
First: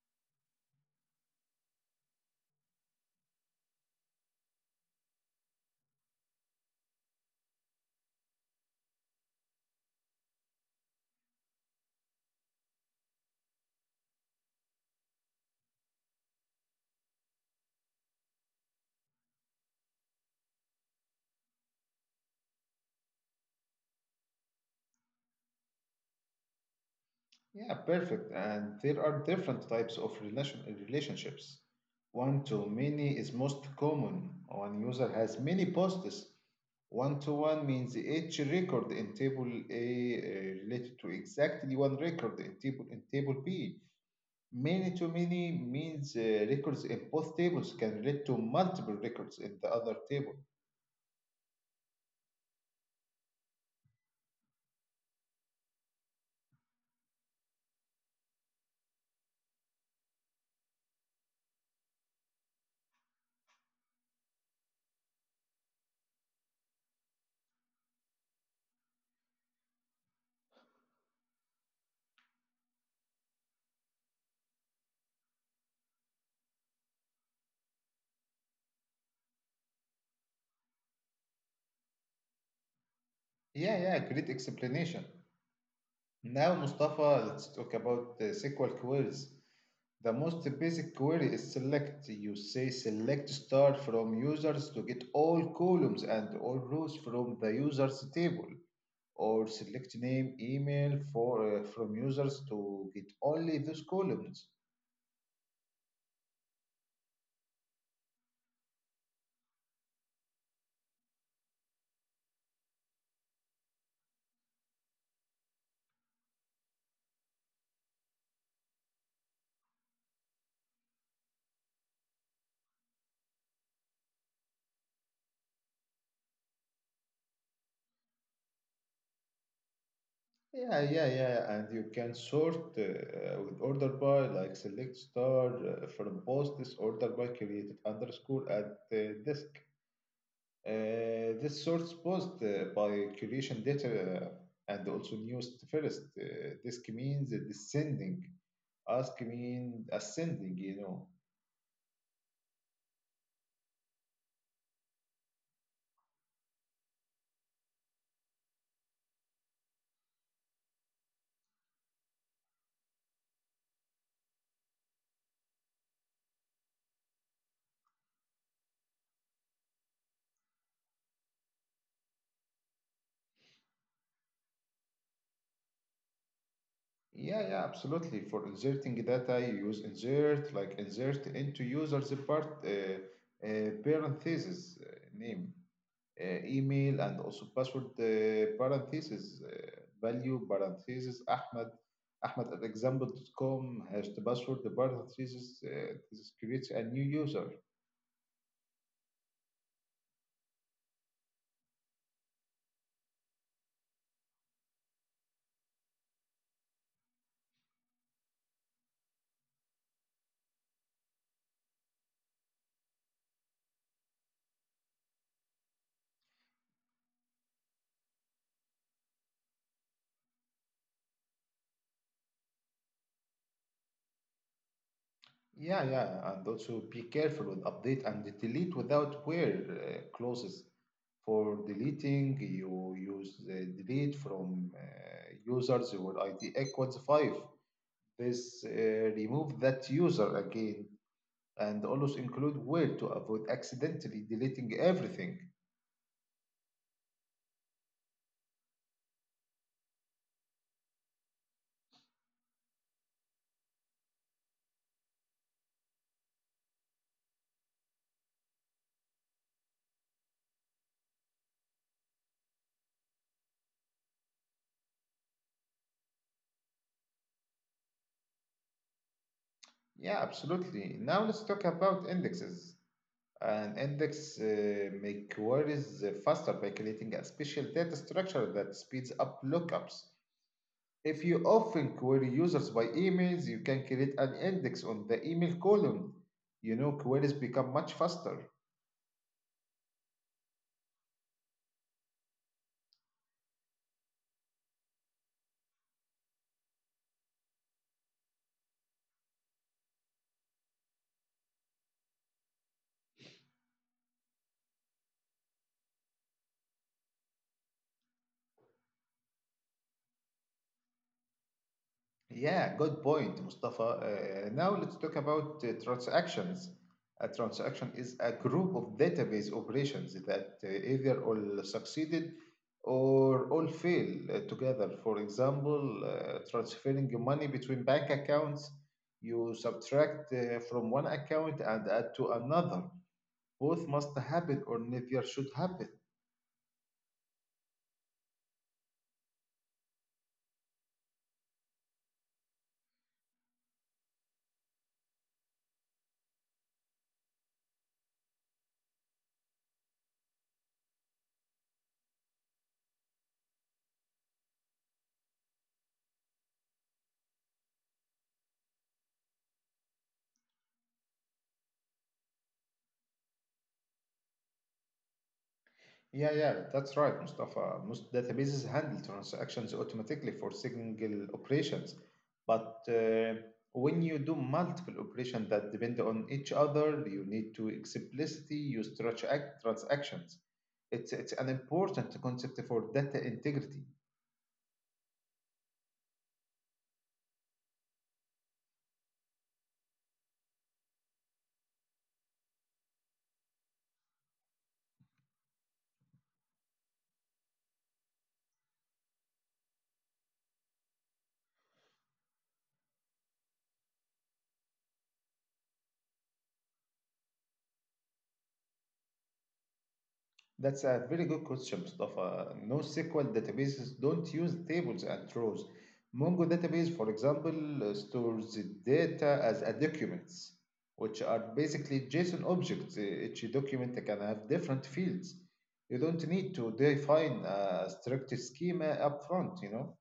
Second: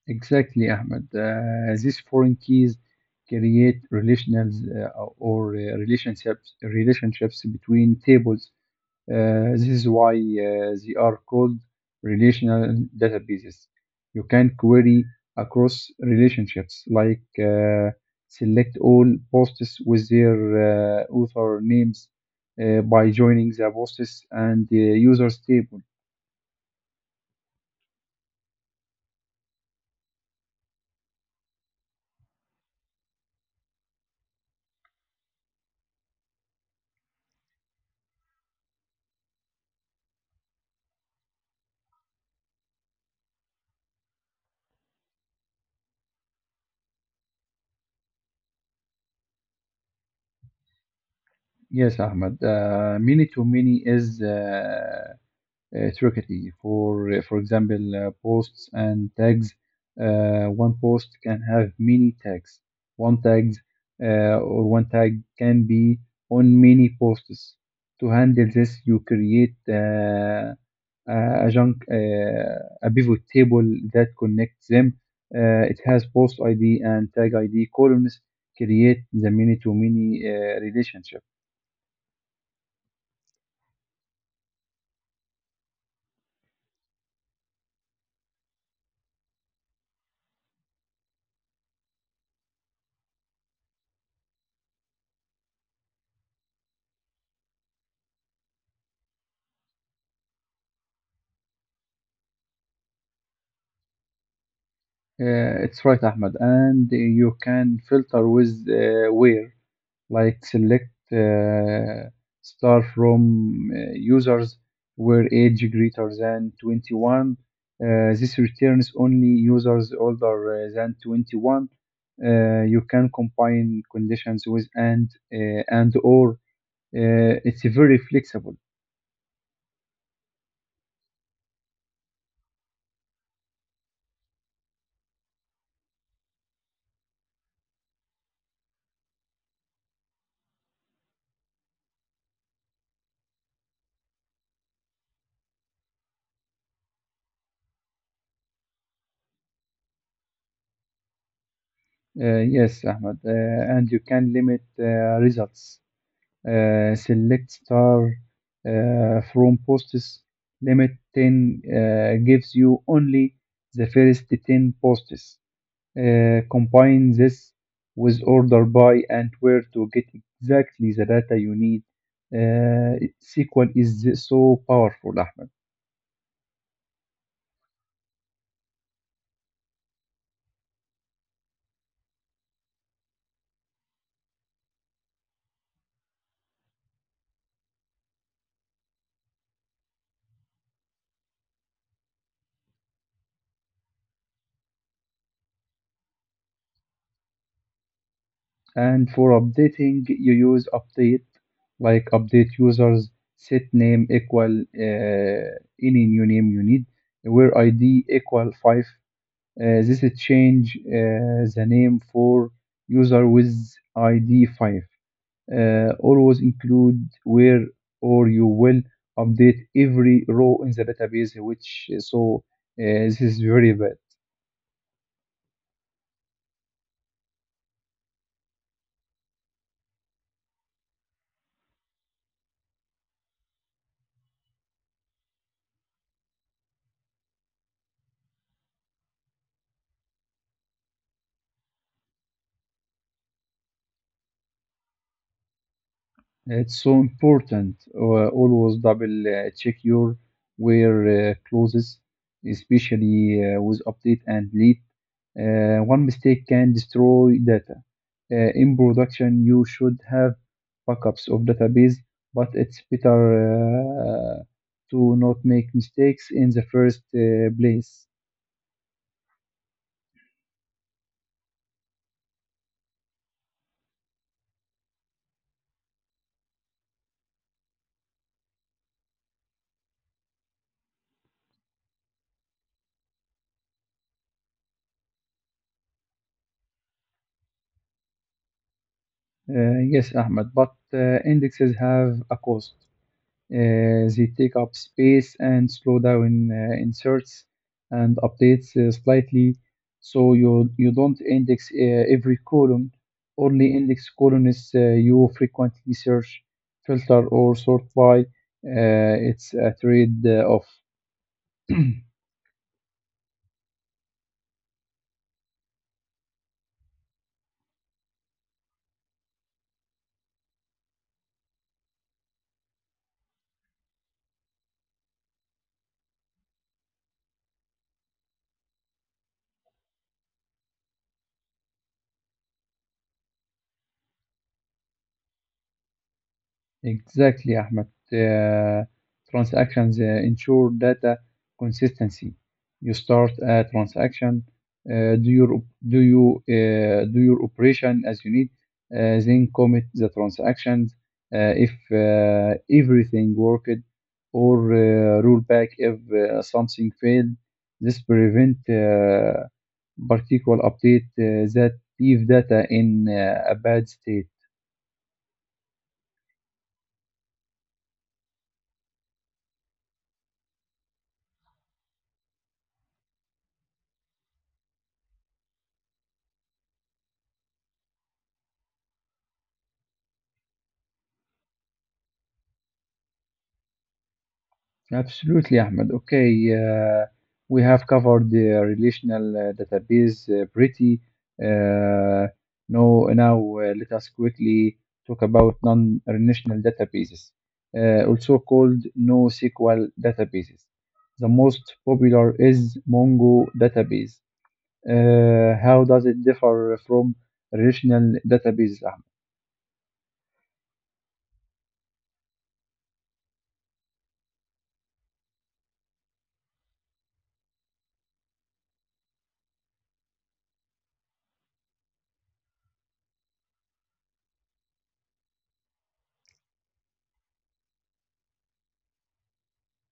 B: Exactly, Ahmed. Uh, these foreign keys create relationals uh, or uh, relationships relationships between tables. Uh, this is why uh, they are called relational databases. You can query across relationships, like uh, select all posts with their uh, author names uh, by joining the posts and the users table.
A: Yeah, perfect. And there are different types of relation relationships. One to many is most common. One user has many posts. One to one means each record in table A uh, related to exactly one record in table in table B. Many to many means uh, records in both tables can relate to multiple records in the other table.
B: Yes, Ahmed. Uh, many to many is uh, uh, Turkey. For uh, for example, uh, posts and tags. Uh, one post can have many tags. One tags uh, or one tag can be on many posts. To handle this, you create uh, a junk uh, a pivot table that connects them. Uh, it has post I D and tag I D columns. Create the many-to-many uh, relationship.
A: Yeah, yeah, great explanation. Now, Mustafa, let's talk about the S Q L queries. The most basic query is select. You say select star from users to get all columns and all rows from the users table, or select name, email for uh, from users to get only those columns.
B: Uh, it's right, Ahmed. And you can filter with uh, where, like select uh, star from uh, users where age greater than twenty-one. Uh, this returns only users older uh, than twenty-one. Uh, you can combine conditions with and uh, and or. Uh, it's very flexible.
A: Yeah, yeah, yeah. And you can sort uh, with order by, like select star uh, from posts, order by created underscore at uh, disk. Uh, this source posed uh, by collation data uh, and also news first. Uh, this means descending. Ask mean ascending, you know.
B: Uh, yes, Ahmed. Uh, and you can limit uh, results. Uh, select star uh, from posts limit ten uh, gives you only the first ten posts. Uh, combine this with order by and where to get exactly the data you need. Uh, S Q L is so powerful, Ahmed.
A: Yeah, yeah, absolutely. For inserting data, you use insert, like insert into users part uh, uh, parentheses uh, name, uh, email and also password uh, parentheses uh, value parentheses Ahmed Ahmed at example example.com has the password the parentheses uh, this creates a new user.
B: And for updating, you use update, like update users, set name equal uh, any new name you need, where I D equal five. Uh, this is change uh, the name for user with I D five. Uh, always include where or you will update every row in the database, which uh, so uh, this is very bad.
A: Yeah, yeah, and also be careful with update and delete without where uh, clauses. For deleting, you use the delete from uh, users where I D equals five. This uh, remove that user again and also include where to avoid accidentally deleting everything.
B: It's so important. Uh, always double uh, check your wear uh, clothes, especially uh, with update and leak. Uh, one mistake can destroy data. Uh, in production, you should have backups of database, but it's better uh, to not make mistakes in the first uh, place.
A: Yeah, absolutely. Now let's talk about indexes. An index uh, make queries faster by creating a special data structure that speeds up lookups. If you often query users by emails, you can create an index on the email column. You know, queries become much faster.
B: Uh, yes, Ahmed, but uh, indexes have a cost. Uh, they take up space and slow down uh, inserts and updates uh, slightly. So you, you don't index uh, every column, only index columns uh, you frequently search, filter, or sort by. Uh, it's a trade off.
A: Yeah, good point, Mustafa. Uh, now let's talk about uh, transactions. A transaction is a group of database operations that uh, either all succeeded or all failed uh, together. For example, uh, transferring your money between bank accounts, you subtract uh, from one account and add to another. Both must happen or neither should happen.
B: Exactly, Ahmed. Uh, transactions uh, ensure data consistency. You start a transaction, uh, do your op- do you uh, do your operation as you need, uh, then commit the transactions. Uh, if uh, everything worked, or uh, roll back if uh, something failed, this prevent uh, particular update uh, that leave data in uh, a bad state.
A: Yeah, yeah, that's right, Mustafa. Most databases handle transactions automatically for single operations, but uh, when you do multiple operations that depend on each other, you need to explicitly use transact- transactions. It's it's an important concept for data integrity.
B: Absolutely, Ahmed. Okay, uh, we have covered the relational uh, database uh, pretty. Uh, no, now uh, let us quickly talk about non-relational databases, uh, also called NoSQL databases. The most popular is Mongo database. Uh, how does it differ from relational databases, Ahmed?
A: That's a very good question, Mustafa. NoSQL databases don't use tables and rows. Mongo database, for example, uh, stores the data as a documents, which are basically JSON objects. Uh, Each document can have different fields. You don't need to define a strict schema upfront, you know?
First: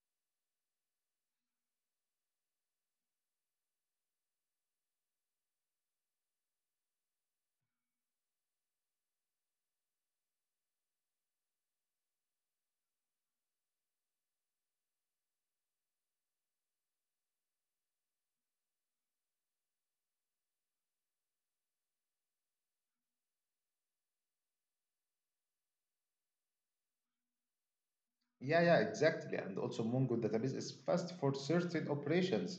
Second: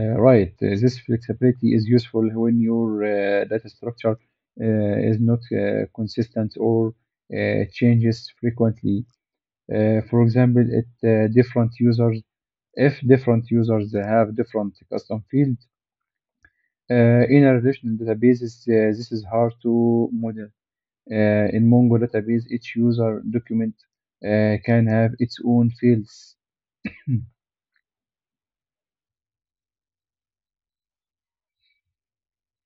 B: Uh, Right. Uh, This flexibility is useful when your uh, data structure uh, is not uh, consistent or uh, changes frequently. Uh, For example, it uh, different users, if different users have different custom fields uh, in a relational databases, uh, this is hard to model. Uh, in Mongo database, each user document uh, can have its own fields.
A: Yeah, yeah, exactly. And also, Mongo database is fast for certain operations,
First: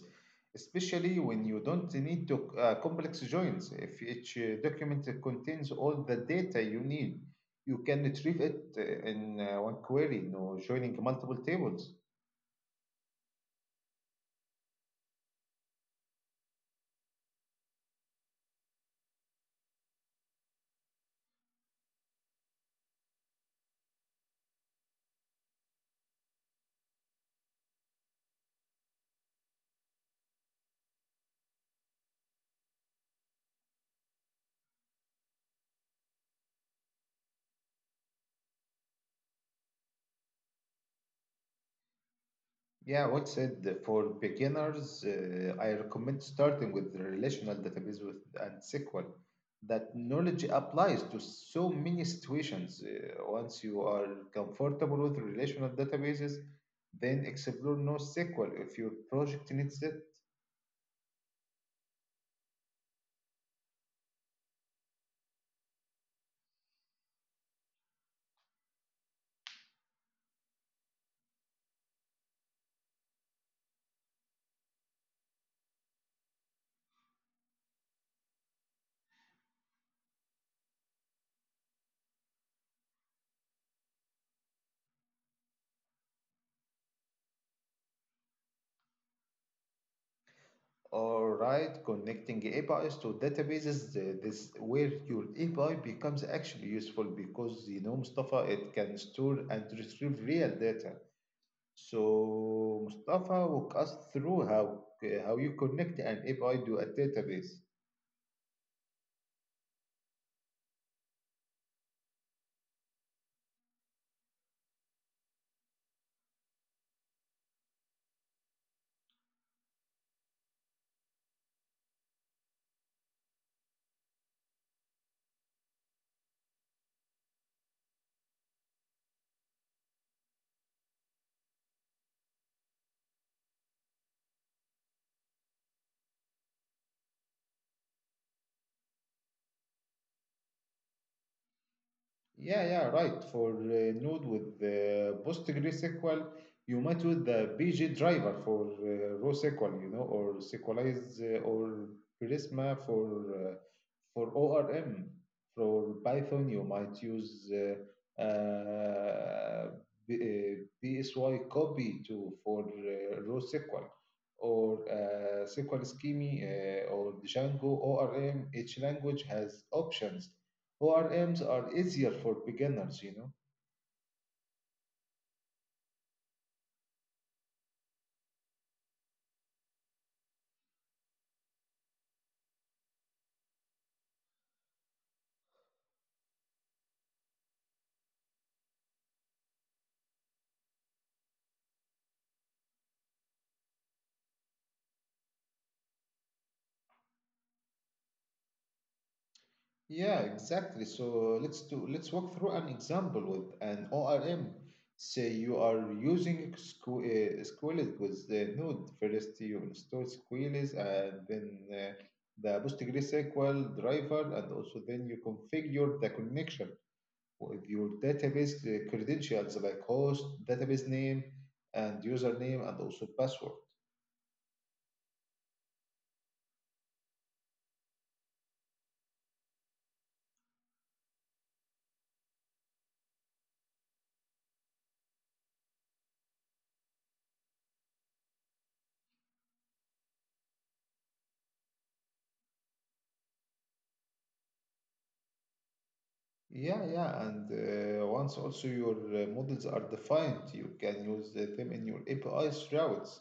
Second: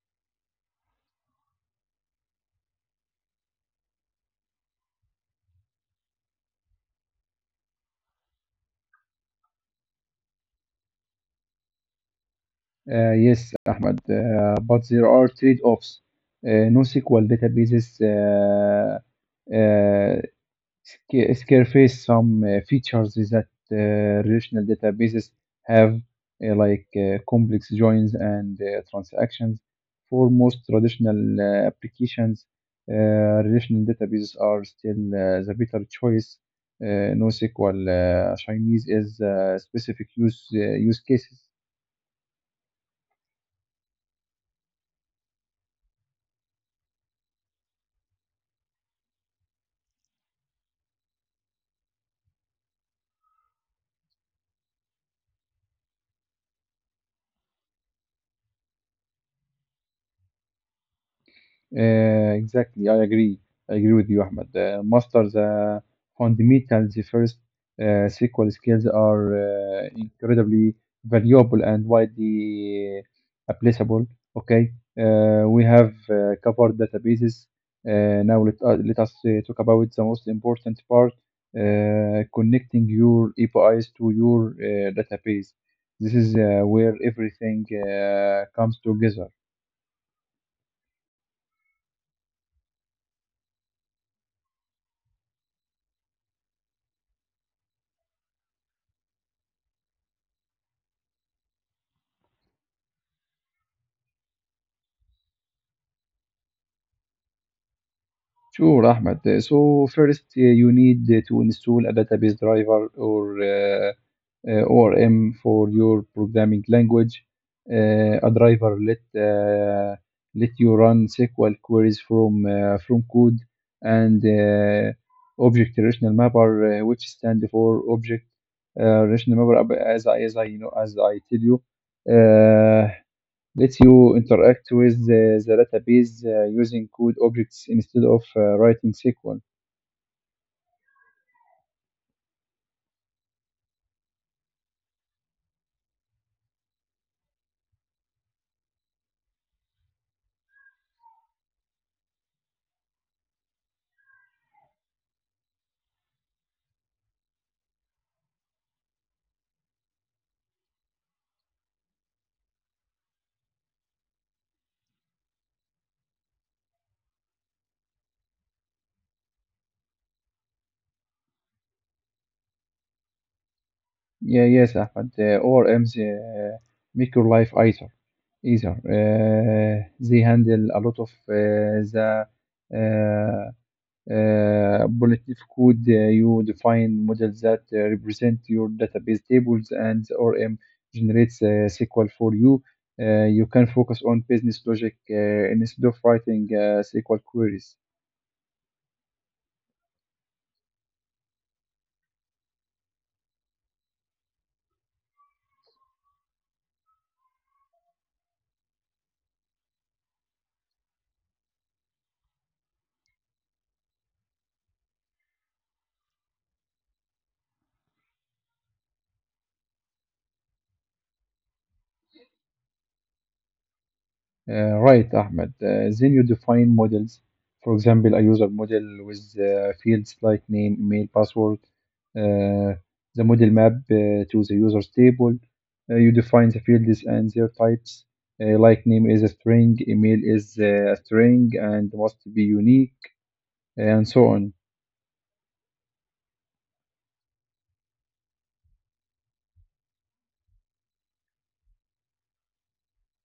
A: especially when you don't need to uh, complex joins. If each uh, document contains all the data you need, you can retrieve it uh, in uh, one query, no joining multiple tables.
B: Uh, yes, Ahmed, uh, but there are trade-offs. Uh, NoSQL databases uh, uh, Sca- Scarface, some uh, features is that uh, relational databases have uh, like uh, complex joins and uh, transactions. For most traditional uh, applications, uh, relational databases are still uh, the better choice. Uh, NoSQL uh, Chinese is uh, specific use uh, use cases.
A: Yeah, what said uh, for beginners, uh, I recommend starting with the relational database with and S Q L. That knowledge applies to so many situations. Uh, once you are comfortable with relational databases, then explore NoSQL if your project needs it.
B: Uh, exactly, I agree. I agree with you, Ahmed. Uh, master the fundamentals first. Uh, S Q L skills are uh, incredibly valuable and widely applicable. Okay, uh, we have uh, covered databases. Uh, now let, uh, let us uh, talk about the most important part: uh, connecting your A P Is to your uh, database. This is uh, where everything uh, comes together.
A: All right, connecting A P Is to databases, uh, this where your A P I becomes actually useful because you know Mustafa, it can store and retrieve real data. So Mustafa, walk us through how how you connect an A P I to a database.
B: Sure, Ahmed. Uh, So first, uh, you need uh, to install a database driver or uh, uh, O R M for your programming language. Uh, a driver let uh, let you run S Q L queries from uh, from code and uh, object relational mapper, uh, which stand for object uh, relational mapper. Uh, As I as I you know as I tell you, uh, lets you interact with the, the database uh, using code objects instead of uh, writing S Q L.
A: Yeah, yeah, right. For uh, Node with uh, PostgreSQL, you might use the B G driver for uh, raw S Q L, you know, or SQLize uh, or Prisma for uh, for O R M. For Python, you might use uh, uh, B- uh, B S Y copy to for uh, raw S Q L or uh, S Q L Scheme uh, or Django O R M. Each language has options. O R Ms are easier for beginners, you know.
B: Yeah, yes, Ahmed. Uh, O R Ms uh, make your life easier. Easier. Uh, they handle a lot of uh, the uh, uh, primitive code. Uh, you define models that uh, represent your database tables, and the O R M generates uh, S Q L for you. Uh, you can focus on business logic uh, instead of writing uh, S Q L queries.
A: Yeah, exactly. So let's do let's walk through an example with an O R M. Say you are using Squ- uh, Squilis with the Node. First, you install Squilis and then uh, the PostgreSQL driver, and also then you configure the connection with your database uh, credentials like host, database name, and username, and also password.
B: Uh, right, Ahmed. Uh, then you define models. For example, a user model with uh, fields like name, email, password, uh, the model map uh, to the user's table. Uh, you define the fields and their types. Uh, like name is a string, email is uh, a string and must be unique, and so on.
A: Yeah, yeah, and uh, once also your uh, models are defined, you can use the- them in your A P Is routes,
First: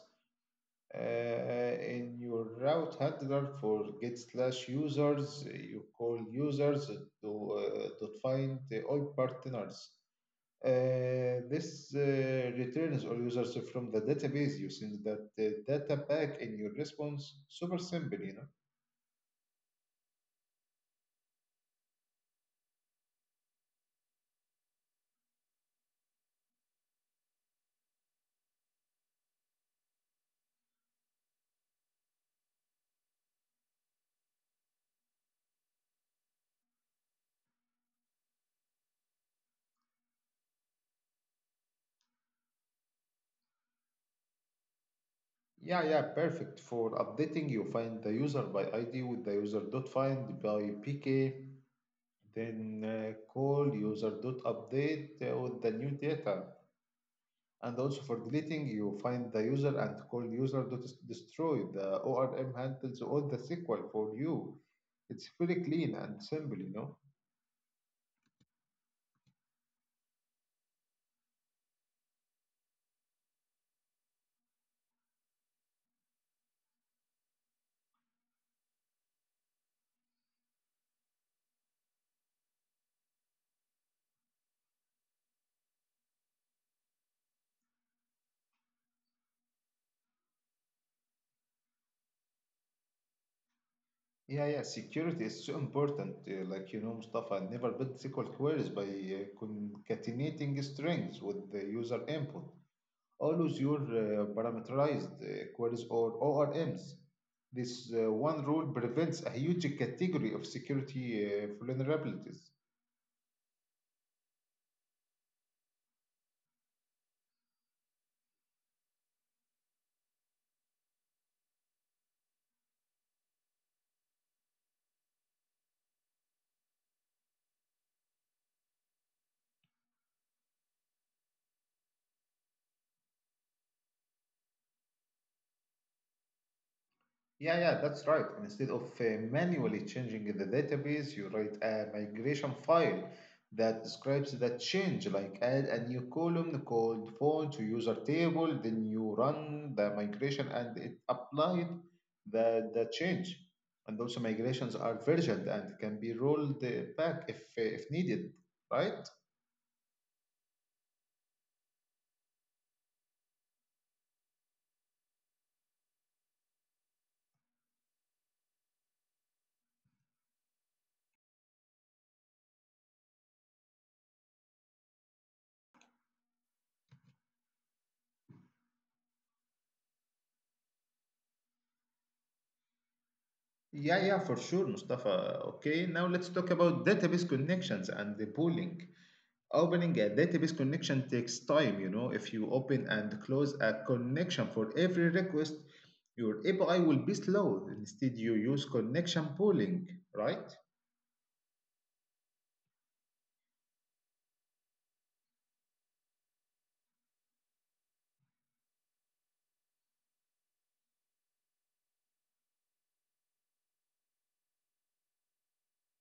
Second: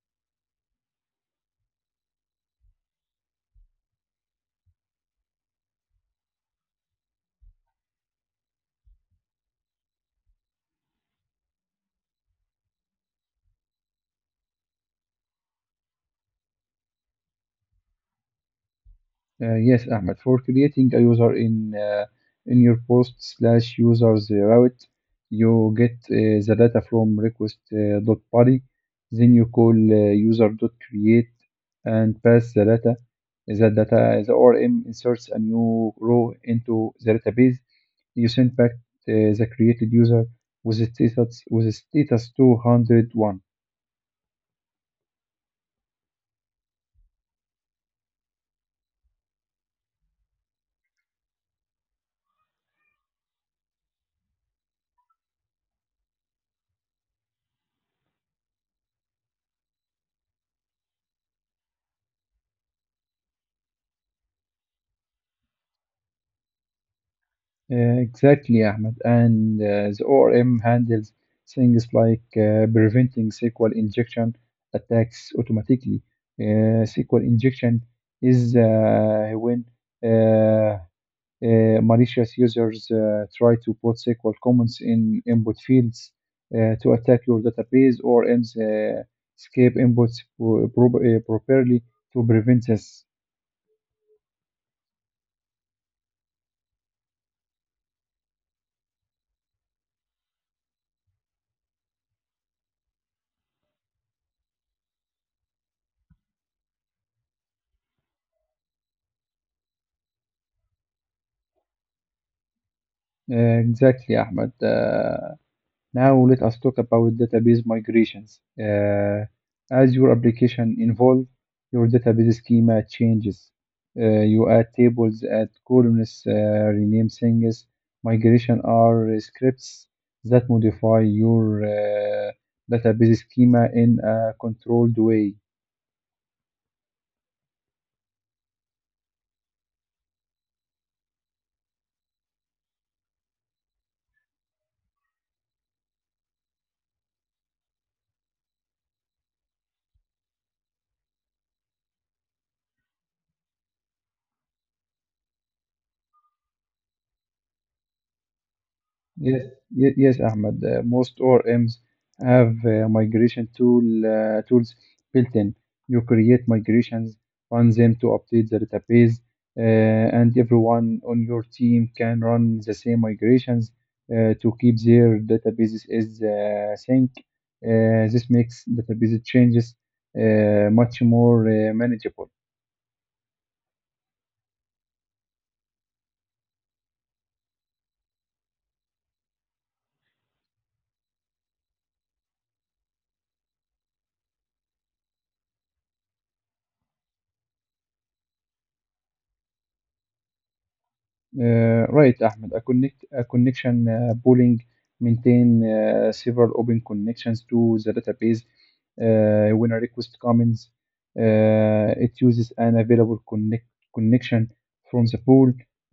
A: uh, in your route handler for get slash users. You call users to uh, to find the all partners. Uh, this uh, returns all users from the database. You send that uh, data back in your response. Super simple, you know.
B: Uh, yes, Ahmed, for creating a user in uh, in your post slash users uh, route, you get uh, the data from request uh, dot body, then you call uh, user dot create and pass the data. The data the O R M inserts a new row into the database. You send back uh, the created user with a status with a status two hundred one.
A: Yeah, yeah, perfect for updating. You find the user by I D with the user dot find by P K, then uh, call user dot update uh, with the new data. And also for deleting, you find the user and call user dot s- destroy. The O R M handles all the S Q L for you. It's very clean and simple, you know.
B: Uh, Exactly, Ahmed. And uh, the O R M handles things like uh, preventing S Q L injection attacks automatically. Uh, S Q L injection is uh, when uh, uh, malicious users uh, try to put S Q L comments in input fields uh, to attack your database. O R Ms uh, escape inputs pro- pro- uh, properly to prevent this.
A: Yeah, yeah, security is so important. Uh, like you know, Mustafa, I never built S Q L queries by uh, concatenating strings with the user input. Always use uh, parameterized uh, queries or O R Ms. This uh, one rule prevents a huge category of security uh, vulnerabilities.
B: Uh, exactly, Ahmed. Uh, Now let us talk about database migrations. Uh, as your application evolves, your database schema changes. Uh, you add tables, add columns, uh, rename things. Migration are scripts that modify your uh, database schema in a controlled way.
A: Yeah, yeah, that's right. Instead of uh, manually changing the database, you write a migration file that describes that change, like add a new column called phone to user table, then you run the migration and it applied the, the change. And also migrations are versioned and can be rolled uh, back if, uh, if needed, right?
B: Yes, ye- yes, Ahmed. Uh, most O R M's have uh, migration tool uh, tools built in. You create migrations, run them to update the database, uh, and everyone on your team can run the same migrations uh, to keep their databases as uh, sync. Uh, this makes database changes uh, much more uh, manageable.
A: Yeah, yeah, for sure, Mustafa. Okay, now let's talk about database connections and the pooling. Opening a database connection takes time, you know. If you open and close a connection for every request, your A P I will be slow. Instead, you use connection pooling, right?
B: Uh, right, Ahmed. A connect a connection uh, pooling maintain uh, several open connections to the database. Uh, when a request comes, uh, it uses an available connect connection from the pool.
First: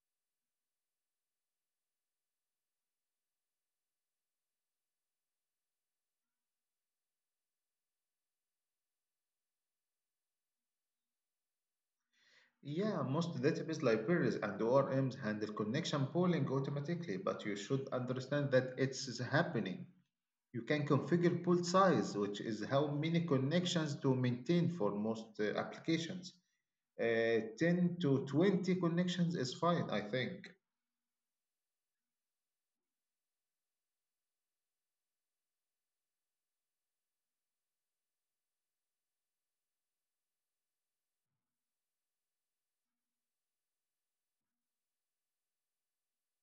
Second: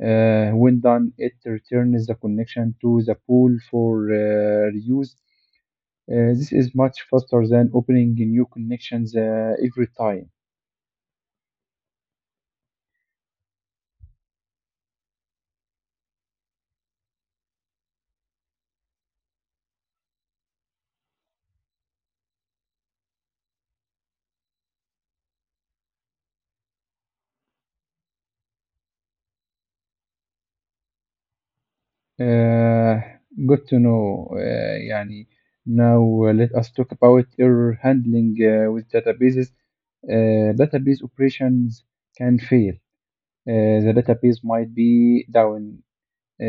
B: Uh, when done, it returns the connection to the pool for uh, reuse. Uh, this is much faster than opening new connections uh, every time.
A: Yeah, most database libraries and O R Ms handle connection pooling automatically, but you should understand that it's happening. You can configure pool size, which is how many connections to maintain for most uh, applications. Uh, ten to twenty connections is fine, I think.
B: Uh, Good to know. Uh, يعني now uh, let us talk about error handling uh, with databases. Uh, database operations can fail. Uh, the database might be down.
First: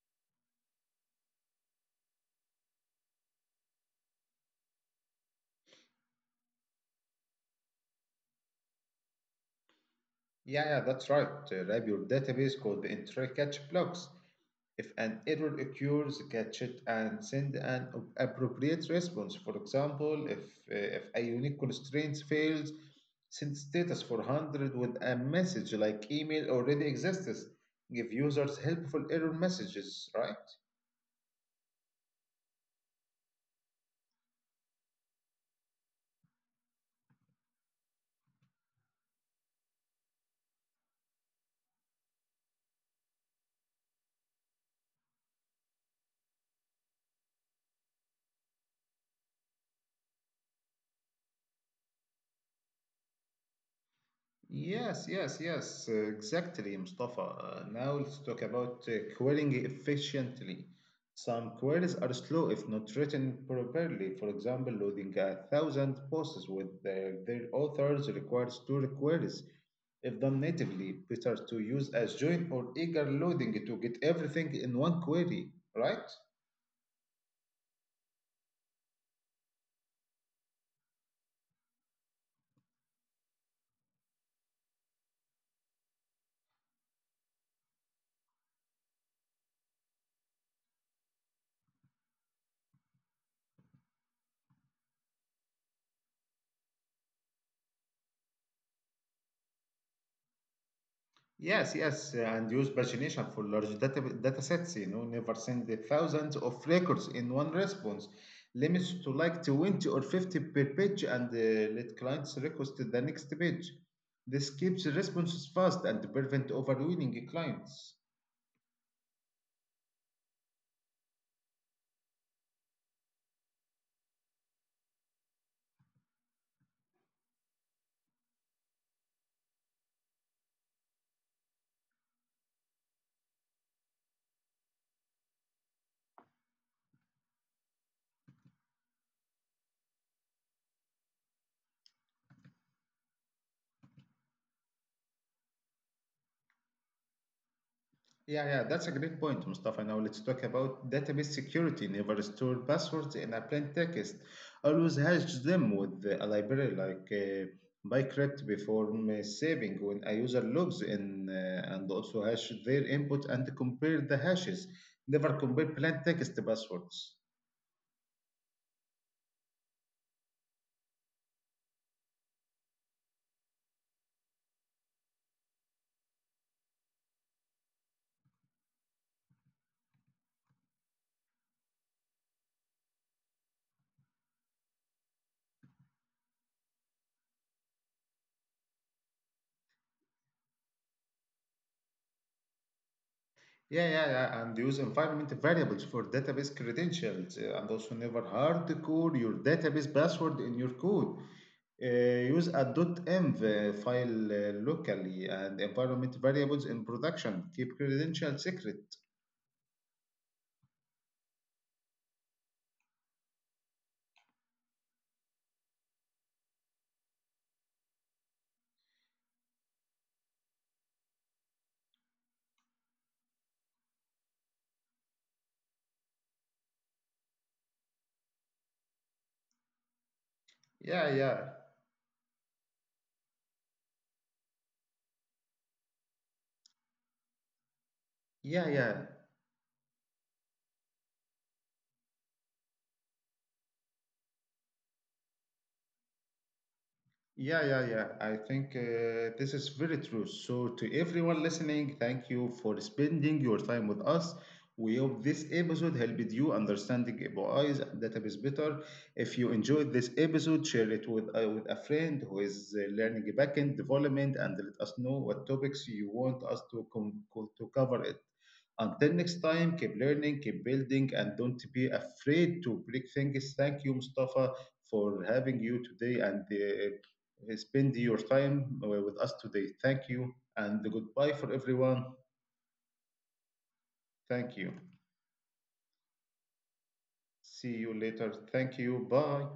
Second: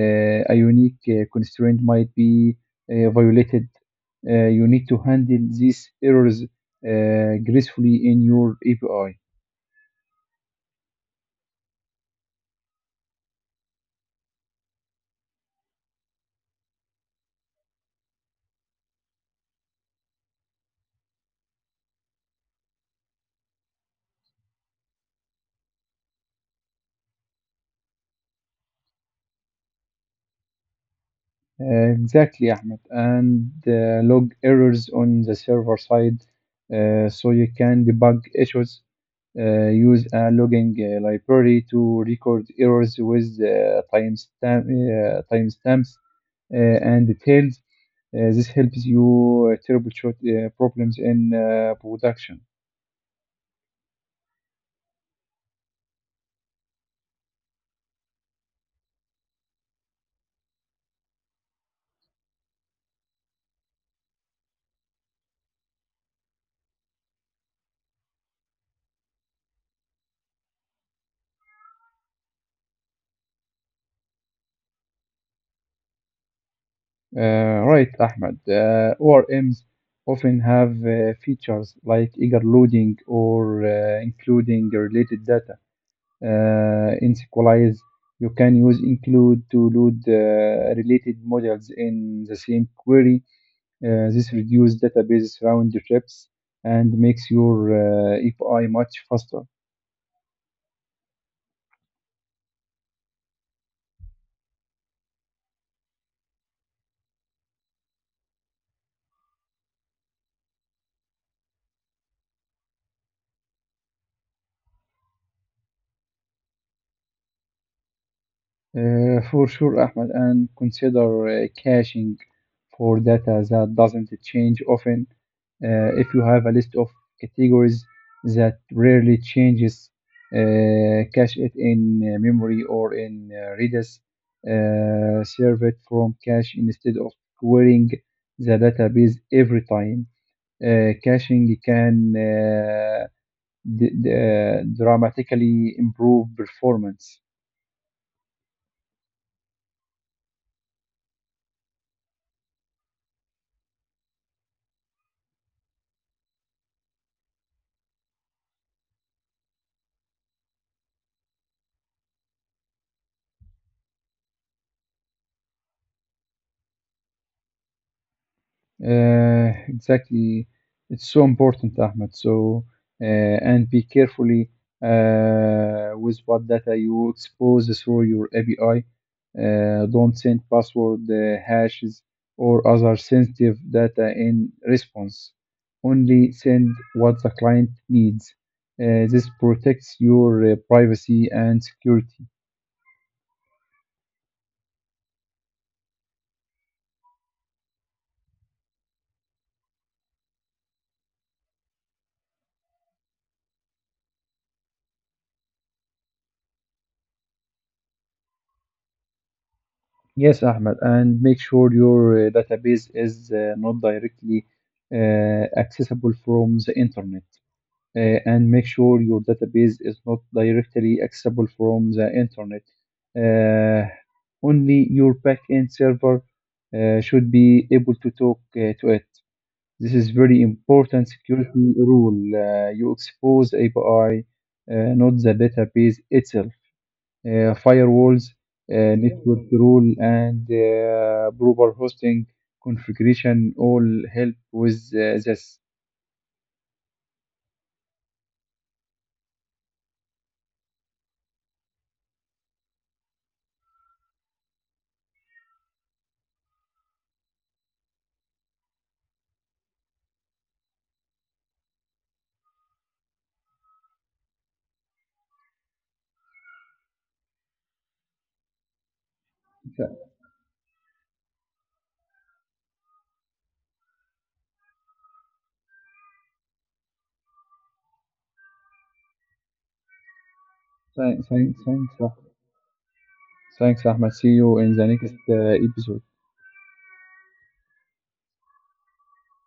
B: Uh, a unique uh, constraint might be uh, violated. Uh, you need to handle these errors uh, gracefully in your A P I.
A: Yeah, yeah, that's right. Uh, Rab, your database could enter catch blocks. If an error occurs, catch it and send an ap- appropriate response. For example, if uh, if a unique constraint fails, send status four hundred with a message like email already exists. Give users helpful error messages, right?
B: Uh, Exactly, Ahmed, and uh, log errors on the server side uh, so you can debug issues. Uh, use a logging uh, library to record errors with uh, timestamp, uh, timestamps uh, and details. Uh, this helps you uh, troubleshoot uh, problems in uh, production.
A: Yes, yes, yes, uh, exactly, Mustafa. Uh, now let's talk about uh, querying efficiently. Some queries are slow if not written properly. For example, loading a thousand posts with their, their authors requires two queries. If done natively, better to use as join or eager loading to get everything in one query, right?
B: Uh, right, Ahmed. Uh, O R Ms often have uh, features like eager loading or uh, including related data. uh, in SQLize. You can use include to load uh, related models in the same query. Uh, this reduces database round trips and makes your uh, A P I much faster.
A: Yes, yes, and use pagination for large data, data sets. You know, never send the thousands of records in one response. Limits to like twenty or fifty per page and uh, let clients request the next page. This keeps responses fast and prevent overwhelming clients.
B: Uh, for sure, Ahmed, and consider uh, caching for data that doesn't change often. Uh, if you have a list of categories that rarely changes, uh, cache it in uh, memory or in uh, Redis. Uh, serve it from cache instead of querying the database every time. Uh, caching can uh, d- d- uh, dramatically improve performance.
A: Yeah, yeah, that's a great point, Mustafa. Now let's talk about database security. Never store passwords in a plain text. Always hash them with a library like uh, bycrypt before um, saving when a user logs in, uh, and also hash their input and compare the hashes. Never compare plain text passwords.
B: Uh, exactly. It's so important, Ahmed. So, uh, and be carefully uh, with what data you expose through your A P I. Uh, don't send password uh, hashes or other sensitive data in response. Only send what the client needs. Uh, this protects your uh, privacy and security.
A: Yeah, yeah, yeah, and use environment variables for database credentials, uh, and also never hardcore your database password in your code. Uh, use a .env uh, file uh, locally and environment variables in production. Keep credentials secret.
B: Yes, Ahmed, and make sure your uh, database is uh, not directly uh, accessible from the internet. Uh, and make sure your database is not directly accessible from the internet. Uh, only your backend server uh, should be able to talk uh, to it. This is very
A: Yeah,
B: important
A: yeah,
B: security rule. Uh, you expose A P I, uh, not the database itself uh, firewalls,
A: yeah, yeah.
B: uh, network rule, and uh, proper hosting configuration all help with uh, this. Th-
A: Yeah, yeah, yeah. I think uh, this is very true. So, to everyone listening, thank you for spending your time with us. We hope this episode helped you understanding A P Is and database better. If you enjoyed this episode, share it with, uh, with a friend who is uh, learning backend development and let us know what topics you want us to, com- co- to cover it. Until next time, keep
B: th-
A: learning, keep building, and don't be afraid to break things. Thank you, Mustafa, for having you today and uh, spend your time uh, with us today. Thank you and goodbye
B: Thanks,
A: for
B: thanks,
A: everyone.
B: thanks, Ahmed. See
A: Thank
B: you
A: you.
B: in the next uh, episode.
A: See you later. Thank you. Bye.